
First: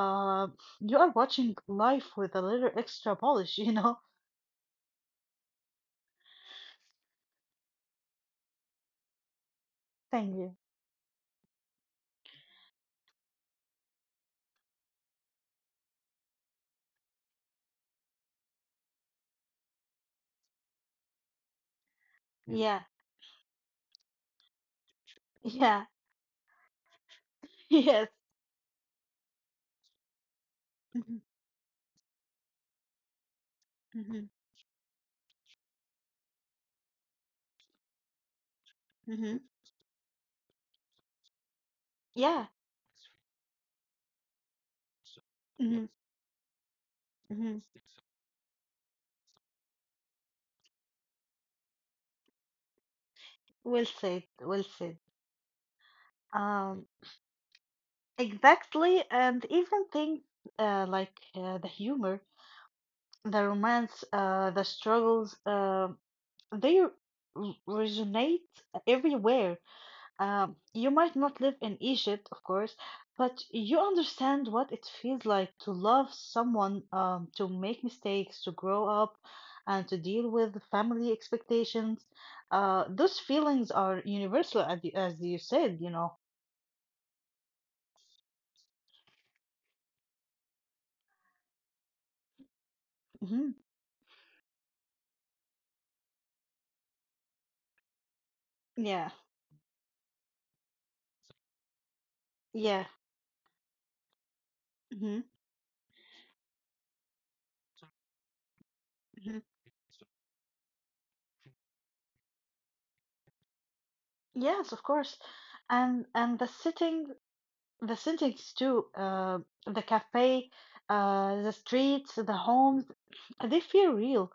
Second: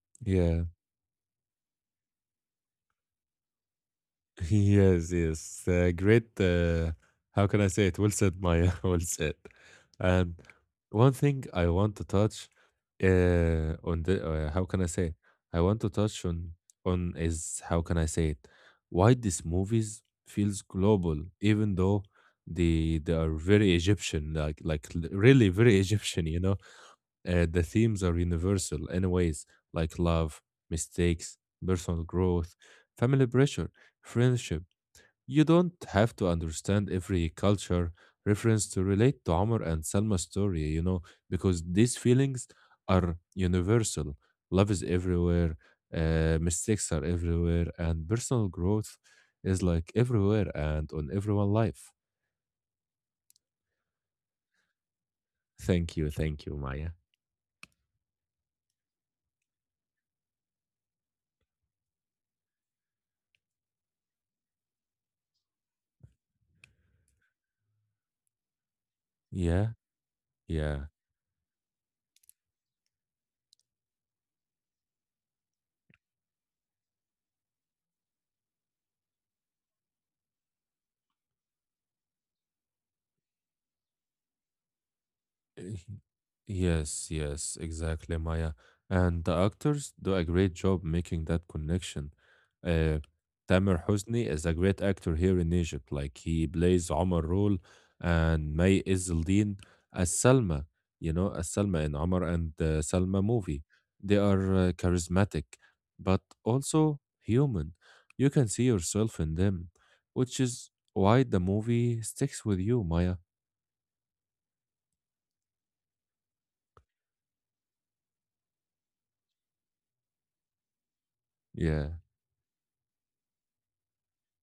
S2: Uh,
S1: Yeah.
S2: you are watching life with a little extra polish, you know.
S1: Yes, yes. Great. How can I say it? Well said, Maya. Well said. And
S2: Thank you.
S1: one thing I want to touch on the how can I say? It? I want to touch on is how can I say it? Why these movies feels global, even though
S2: Yeah.
S1: they are very Egyptian, like really very
S2: Yeah.
S1: Egyptian. The themes
S2: Yeah.
S1: are universal, anyways, like love,
S2: Yes. Mhm,
S1: mistakes, personal growth, family pressure
S2: mhm,
S1: friendship you don't have to understand every culture reference to relate to
S2: mhm.
S1: Amr and Salma's story, because these feelings
S2: Yeah.
S1: are universal. Love is everywhere,
S2: Mhm,
S1: mistakes are everywhere,
S2: mhm.
S1: and personal growth is like everywhere and on everyone's life.
S2: Well said. Well said.
S1: Thank you, Maya.
S2: Um, Exactly, and even things the humor, the romance, the struggles, they r- resonate everywhere.
S1: Yeah, yeah.
S2: You might not live in Egypt, of course, but you understand what it feels like to love someone, to make mistakes, to grow up, and to deal with family expectations. Those feelings are universal, as you
S1: Eh,
S2: said, you know.
S1: Yes, yes, exactly, Maya. And the actors do a great job making that connection. Uh,
S2: Hmm.
S1: Tamer Hosni is a great actor here in Egypt. Like he plays Omar role and May
S2: Yeah,
S1: Izzeldin as Salma, as Salma in Omar and
S2: yeah.
S1: Salma movie. They are
S2: Hmm.
S1: charismatic, but also human. You can see yourself in them, which is why the movie sticks with you, Maya.
S2: Yes, of course. And the sittings too, the cafe, the
S1: Yeah,
S2: streets, the homes, they feel real.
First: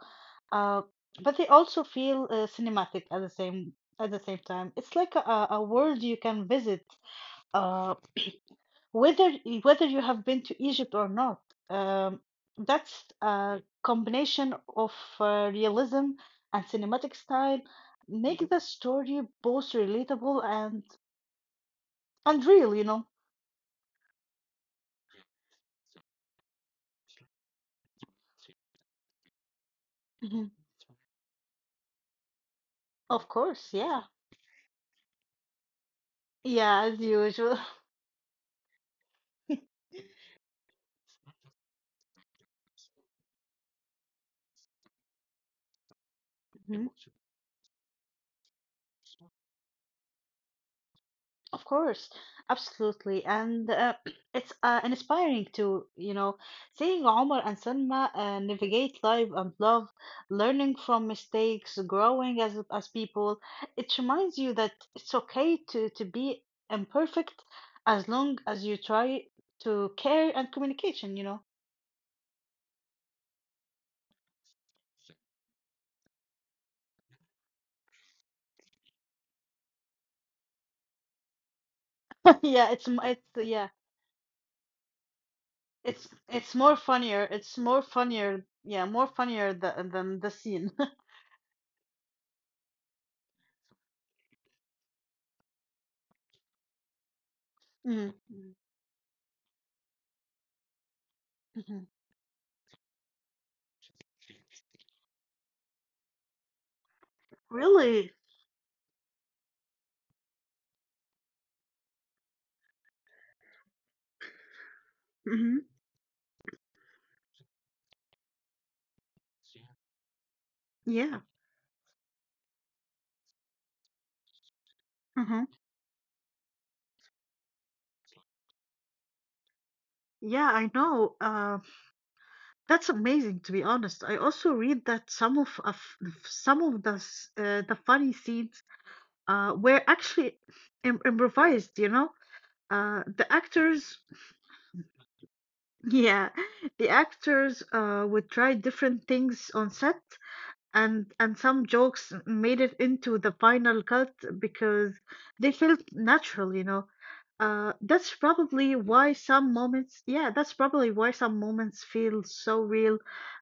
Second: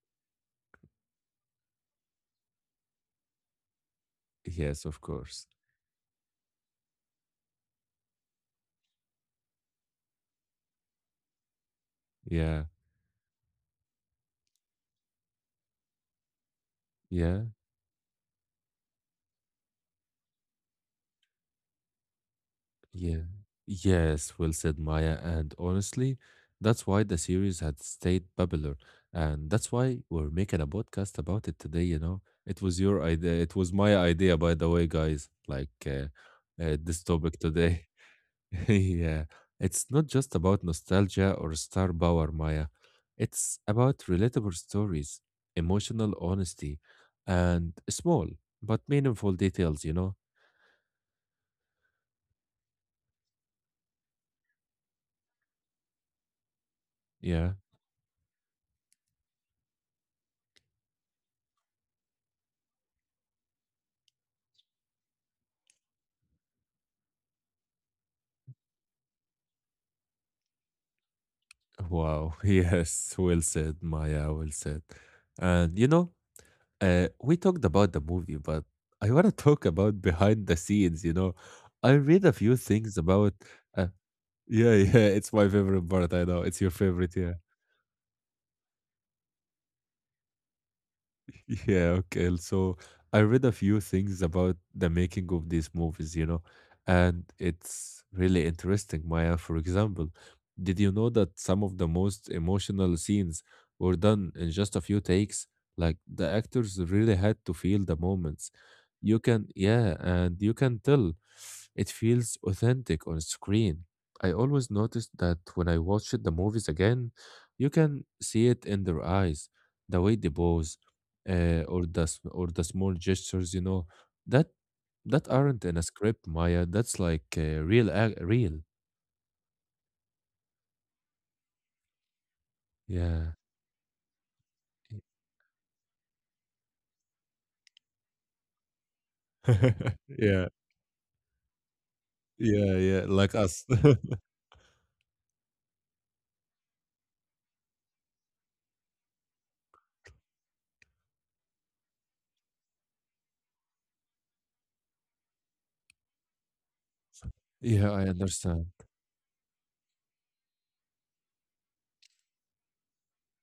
S2: Uh, but they also feel cinematic at the same time.
S1: yes,
S2: It's
S1: of
S2: like
S1: course.
S2: a world you can visit, uh, whether whether you have been to Egypt or not. Um,
S1: Yeah,
S2: that's a combination of realism and cinematic
S1: yeah,
S2: style make the story both relatable and real, you know.
S1: yeah. Yes, well said, Maya. And honestly, that's why the series had stayed popular. And that's why we're
S2: Mhm.
S1: making a podcast about it today. It was your
S2: Of
S1: idea. It
S2: course,
S1: was my
S2: yeah.
S1: idea, by the way, guys. Like
S2: Yeah, as
S1: this topic
S2: usual.
S1: today. Yeah. It's not just about nostalgia or star power, Maya. It's about relatable stories, emotional honesty,
S2: Mhm.
S1: and small but meaningful details.
S2: Of course, absolutely, and it's inspiring to you know seeing Omar
S1: Yeah.
S2: and Selma navigate life and love, learning from mistakes, growing as people. It reminds you that it's okay to be imperfect as long as you try to care and communication. You know,
S1: Wow. Yes. Well said, Maya. Well said. And we talked about the movie, but I want to talk about behind the scenes. I read a few
S2: yeah,
S1: things
S2: it's
S1: about.
S2: yeah.
S1: Uh, yeah, yeah. It's my favorite
S2: It's
S1: part. I know
S2: it's
S1: it's your
S2: more
S1: favorite.
S2: funnier.
S1: Yeah.
S2: It's more funnier. Yeah, more funnier than the scene.
S1: Yeah, okay. So I read a few things about the making of these movies, and it's really
S2: Mm, mm,
S1: interesting, Maya. For example, did you know that some of the most
S2: mhm.
S1: emotional scenes were done in just a few takes? Like the actors really had to feel the moments.
S2: Really?
S1: You can, yeah, and you can tell it feels authentic on screen. I always noticed that when I
S2: Hmm.
S1: watched the movies again, you can see it in their eyes, the way they pose
S2: Yeah.
S1: or or the small gestures that that aren't
S2: Hmm.
S1: in a script maya that's like real real
S2: Yeah, I know. That's
S1: yeah
S2: amazing, to be honest. I also read that some of some of the the funny scenes were actually
S1: yeah,
S2: Im improvised. You know,
S1: yeah, yeah,
S2: the
S1: like us.
S2: actors, yeah, the actors would try different things on set and some jokes made it into the final cut because they felt natural, you know.
S1: yeah I
S2: That's
S1: understand
S2: probably why some moments feel so real.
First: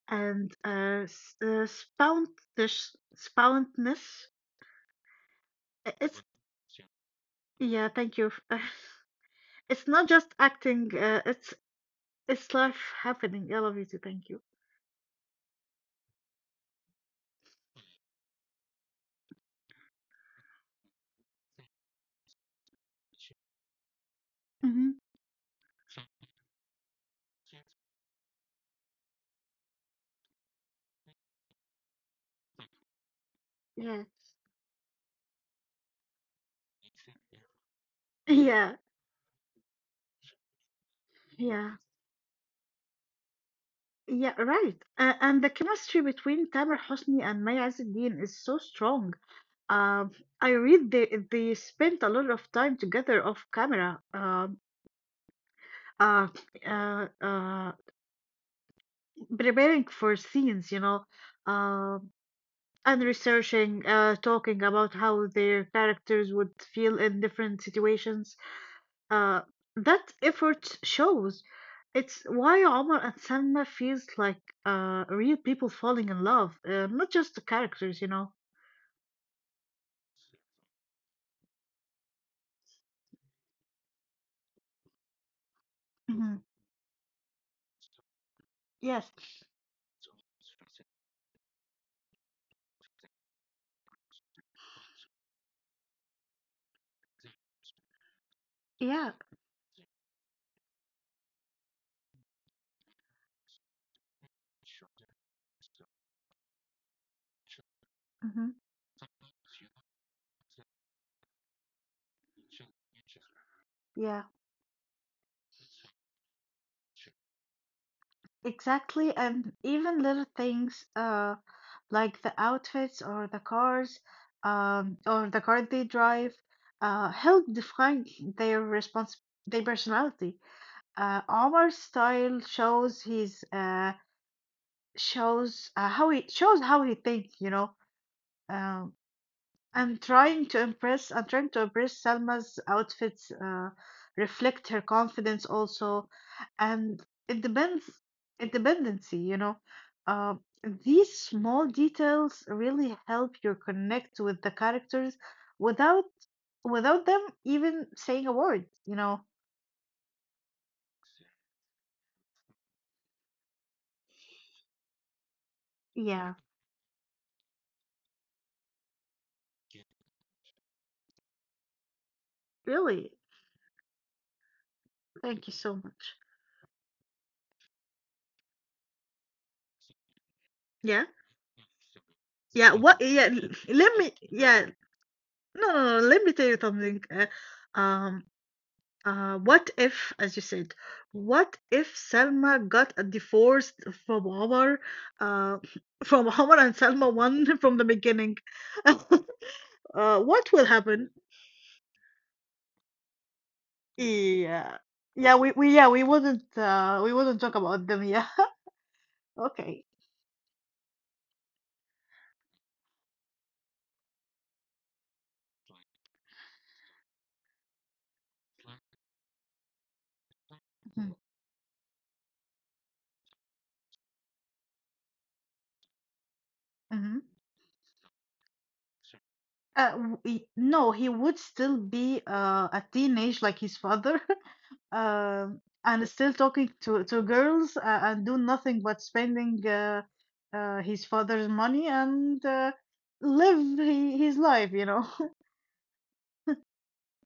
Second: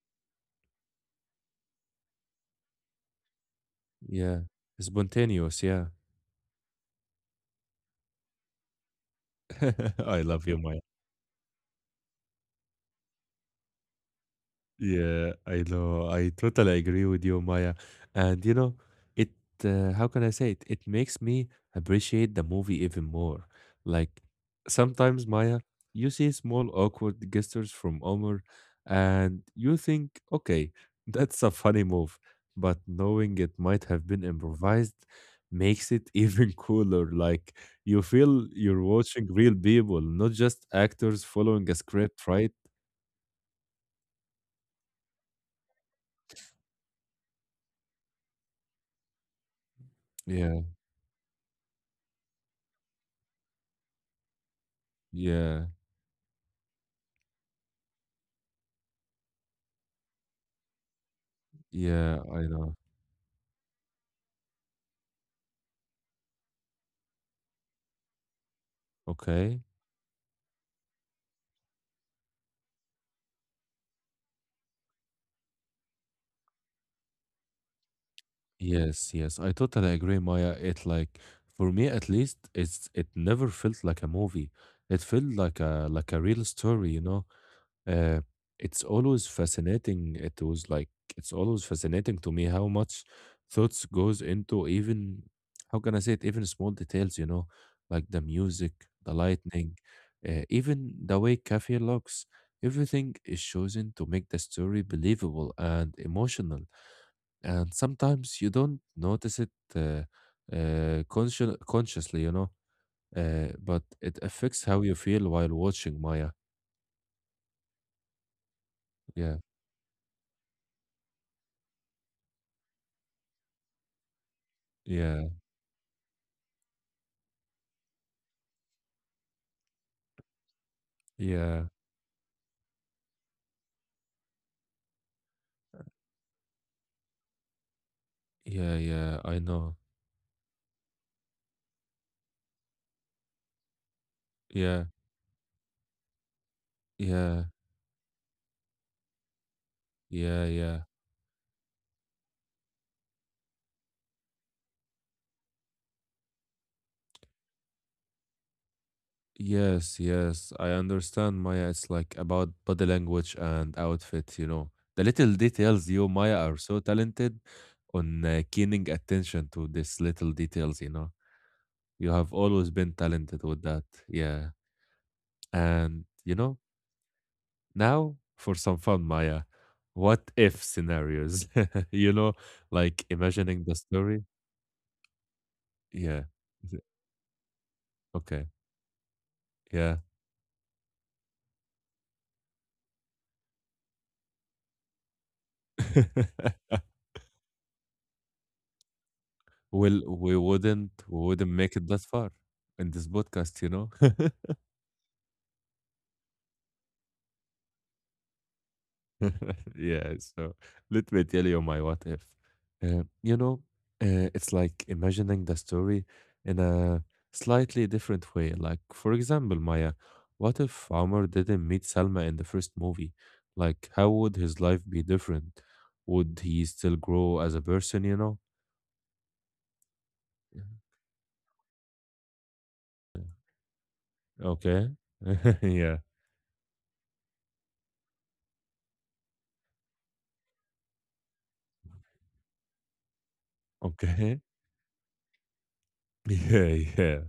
S2: And s- spountish spontness
S1: yeah spontaneous yeah
S2: I- it's Yeah, thank you. It's not
S1: I
S2: just
S1: love you, Maya.
S2: acting, it's life happening. I love you too. Thank you.
S1: Yeah, I know. I totally agree with you, Maya. And you know, it how can I say it? It makes me appreciate the movie even more. Like
S2: Hmm.
S1: sometimes, Maya, you see small awkward gestures from Omar, and you think, okay, that's a funny move. But knowing it might
S2: Yeah.
S1: have been improvised makes it even cooler. Like you feel
S2: Yeah.
S1: you're watching real people, not just actors following
S2: Yeah.
S1: a script, right?
S2: Yeah, right. And the chemistry between Tamer Hosni and Maya Azedin is so strong. Um, I
S1: Yeah.
S2: read they spent a lot of time together off camera,
S1: Yeah.
S2: uh, uh, uh, preparing for scenes, you know, um,
S1: Yeah, I know.
S2: and researching, talking about how their characters would feel in different situations. Uh,
S1: Okay.
S2: that effort shows. It's why Omar and Selma feels like real people falling in love, not just the characters, you know.
S1: Yes, yes. I totally agree, Maya. It like for me at least, it never felt like a movie. It felt like a
S2: Hmm.
S1: real story. Uh, it's
S2: Yes.
S1: always fascinating. It was like it's always fascinating to me how much thoughts goes into even how can I say it, even small details, like the music,
S2: Yeah.
S1: the lightning, even the way Kaffir looks. Everything is chosen to make the story believable and emotional. And sometimes you
S2: Hmm.
S1: don't notice it uh, consciously, but it
S2: Yeah.
S1: affects how you feel while watching Maya.
S2: Exactly.
S1: Yeah,
S2: And even little things like the outfits or the cars um,
S1: yeah,
S2: or the car they drive, help define their response, their personality.
S1: yeah,
S2: Omar's style shows how he shows how he thinks, you know.
S1: yeah,
S2: Um,
S1: yeah. I know.
S2: I'm trying to impress. I'm trying to impress. Salma's outfits reflect her
S1: Yeah,
S2: confidence also, and it
S1: yeah,
S2: depends independency. You know, uh,
S1: yeah, yeah.
S2: these small details really help you connect with the characters without without them even saying a word. You know,
S1: Yes, yes. I understand, Maya. It's like about body language and outfit. The little details. You, Maya,
S2: yeah,
S1: are so talented on keening attention to these little details. You have always been
S2: really.
S1: talented with that. Yeah.
S2: Thank you so
S1: And, you
S2: much.
S1: know, now for some fun, Maya, what if
S2: Yeah,
S1: scenarios? you know,
S2: yeah.
S1: like
S2: What? Yeah.
S1: imagining the story.
S2: Let me. Yeah. No, no,
S1: Yeah.
S2: no, let me
S1: Is
S2: tell
S1: it-
S2: you something.
S1: Okay.
S2: Um,
S1: Yeah.
S2: what if, as you said, what if Selma got a divorce from Omar, uh, from Omar and Selma one from the beginning? uh,
S1: well, we wouldn't
S2: what will
S1: we wouldn't
S2: happen?
S1: make it that far in this podcast.
S2: Yeah, yeah, we yeah we wouldn't talk about them. Yeah, okay.
S1: yeah, so let me tell you my what if. Uh, you know, it's like imagining the story in a slightly different way. Like, for example, Maya, what if
S2: Mhm.
S1: Omar didn't meet Salma in the first movie? Like, how would his life be different? Would he still
S2: Mhm.
S1: grow as a person, you know?
S2: No, he would still be a teenage like his father,
S1: Okay. yeah.
S2: and still talking to girls and do nothing but spending his father's money and live
S1: Okay.
S2: his life, you know.
S1: Yeah, yeah.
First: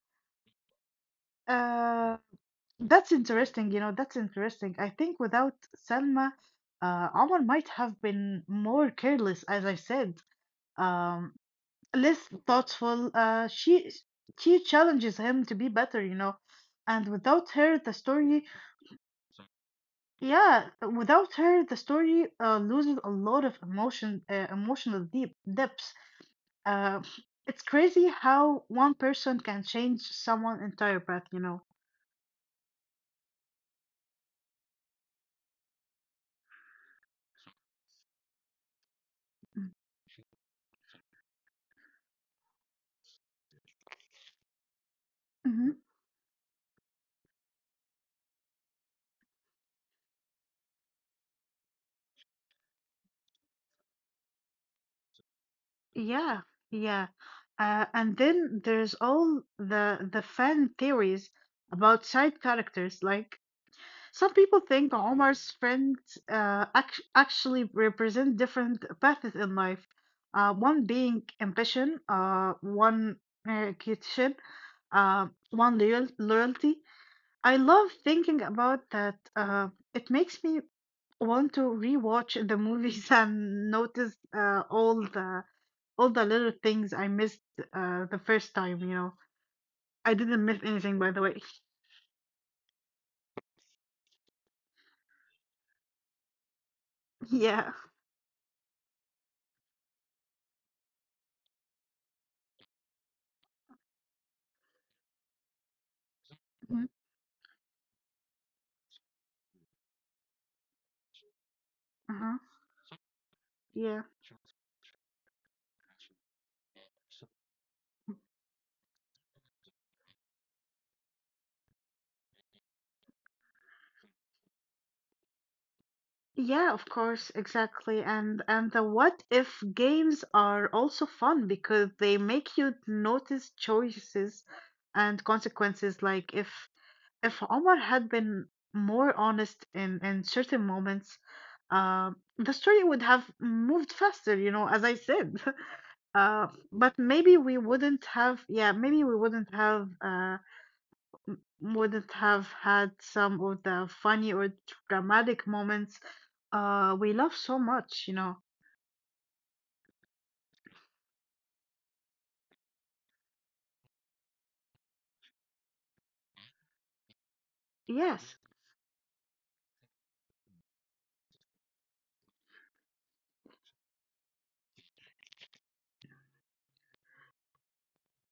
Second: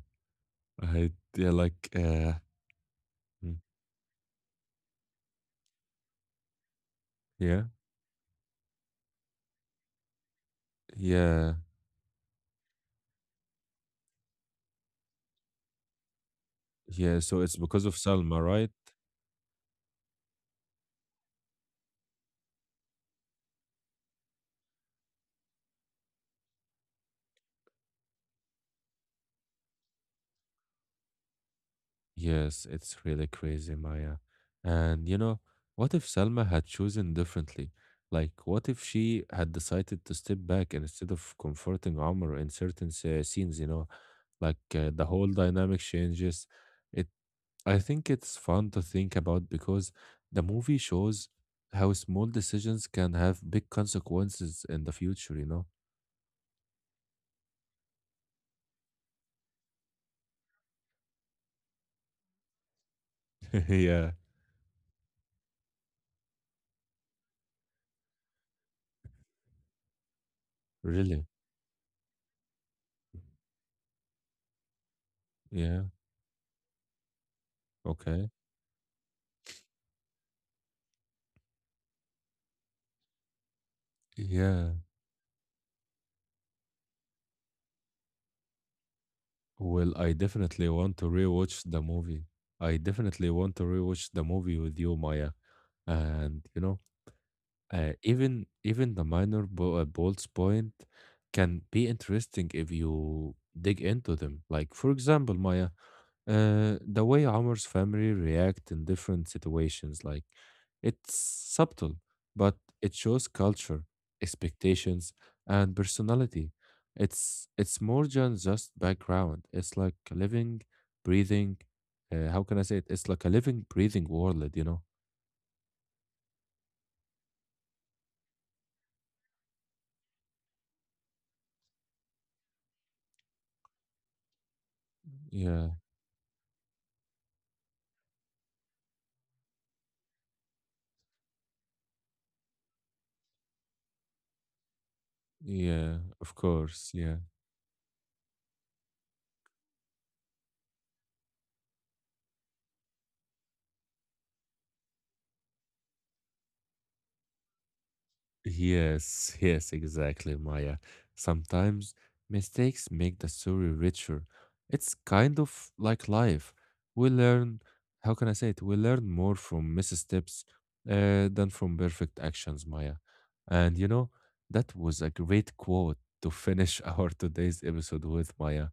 S1: I yeah, like
S2: Uh,
S1: uh
S2: that's
S1: mm,
S2: interesting, you know, that's interesting. I think without Selma, Omar
S1: yeah.
S2: might have been more careless, as I said. Um,
S1: Yeah.
S2: Less thoughtful. She challenges him to be better, you know. And
S1: Yeah. So
S2: without
S1: it's
S2: her,
S1: because
S2: the
S1: of
S2: story,
S1: Salma, right?
S2: yeah, without her, the story loses a lot of emotion, emotional deep depths. Uh, it's crazy how one person can change someone entire path, you know.
S1: Yes, it's really crazy, Maya. And What if Salma had chosen differently? Like, what if she had decided to step back and instead of comforting Omar in certain scenes? The whole
S2: Hmm.
S1: dynamic changes. It, I think it's fun to think about because the movie shows how small decisions can have big consequences in the future. You know?
S2: Yeah, yeah. And then there's all the fan theories about side characters. Like
S1: yeah
S2: some people think Omar's friends actually represent different paths in life. One
S1: Really?
S2: being ambition, uh, one
S1: Yeah.
S2: loyalty. I love
S1: Okay.
S2: thinking about that. It makes me want to rewatch the movies and notice
S1: Yeah.
S2: all the little things I missed the first time. You know,
S1: Well, I
S2: I didn't miss
S1: definitely want
S2: anything,
S1: to
S2: by the way.
S1: rewatch the movie. I definitely want to rewatch the movie with you, Maya. And
S2: Yeah.
S1: even the minor bolts point can be interesting if you dig into them. Like for example, Maya,
S2: Mhm.
S1: the way Omar's family react in different situations, like it's subtle,
S2: Uh-huh.
S1: but it shows culture,
S2: Yeah.
S1: expectations, and personality. It's more than just background. It's like a living, breathing. How can I say it? It's like a living, breathing world, you know?
S2: Yeah, of course, exactly. And the what if games are also fun because they make you notice choices and
S1: Yeah,
S2: consequences. Like if Omar had been more honest in certain moments, uh, the story would have moved faster, you know, as I said.
S1: yeah, of
S2: Uh,
S1: course,
S2: but
S1: yeah.
S2: maybe we wouldn't have, yeah, maybe we wouldn't have m- wouldn't have had some of the funny or dramatic moments we love so much, you know.
S1: Yes, yes, exactly, Maya. Sometimes mistakes make the story richer. It's kind of like life. We learn, how
S2: Mhm.
S1: can I say
S2: Yes,
S1: it? We learn more from missteps than from perfect actions, Maya. And That was a great quote to finish our today's episode with, Maya.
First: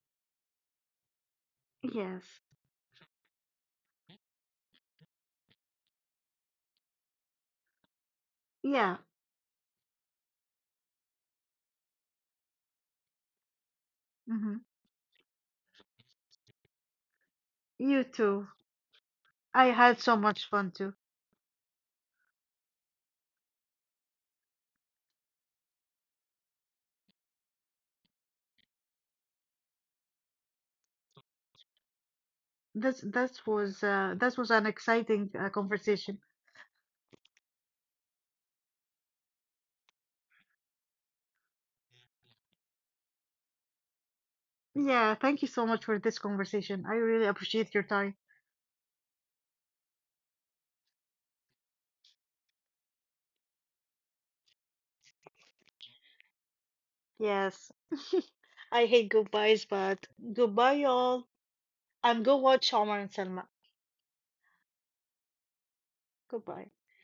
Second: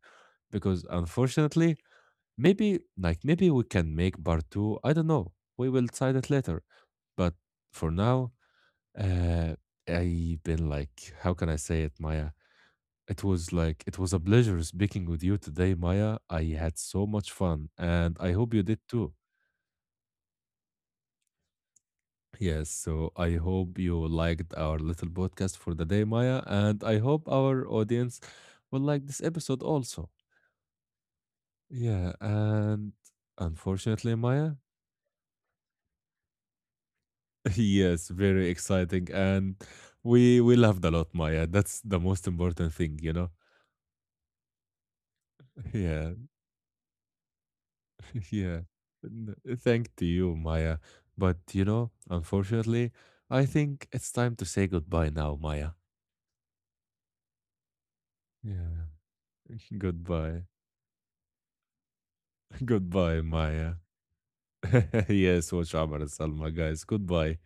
S1: Because unfortunately,
S2: yes,
S1: maybe, like, maybe we can make part two. I don't know. We will decide it later. But for now,
S2: yeah.
S1: uh, I've been like, how can I say it, Maya? It was a pleasure
S2: Hmm.
S1: speaking with you today, Maya. I had so much fun, and I
S2: You
S1: hope you did
S2: too.
S1: too.
S2: I had so much fun too.
S1: Yes, so I hope you liked our little podcast for the day, Maya, and I hope our audience will like this episode also. Yeah, and
S2: this this
S1: unfortunately,
S2: was uh
S1: Maya,
S2: this was an exciting conversation.
S1: yes, very exciting, and we loved a lot, Maya. That's the most important thing.
S2: Yeah, thank you
S1: Yeah.
S2: so much for this conversation. I really appreciate your
S1: Yeah,
S2: time.
S1: thank to you, Maya. But unfortunately, I think it's time to say goodbye now, Maya.
S2: Yes,
S1: Yeah,
S2: I hate goodbyes,
S1: goodbye,
S2: but goodbye, y'all, and go watch
S1: goodbye,
S2: Omar and
S1: Maya.
S2: Selma.
S1: yes, watch Amar and Salma, guys.
S2: Goodbye.
S1: Goodbye.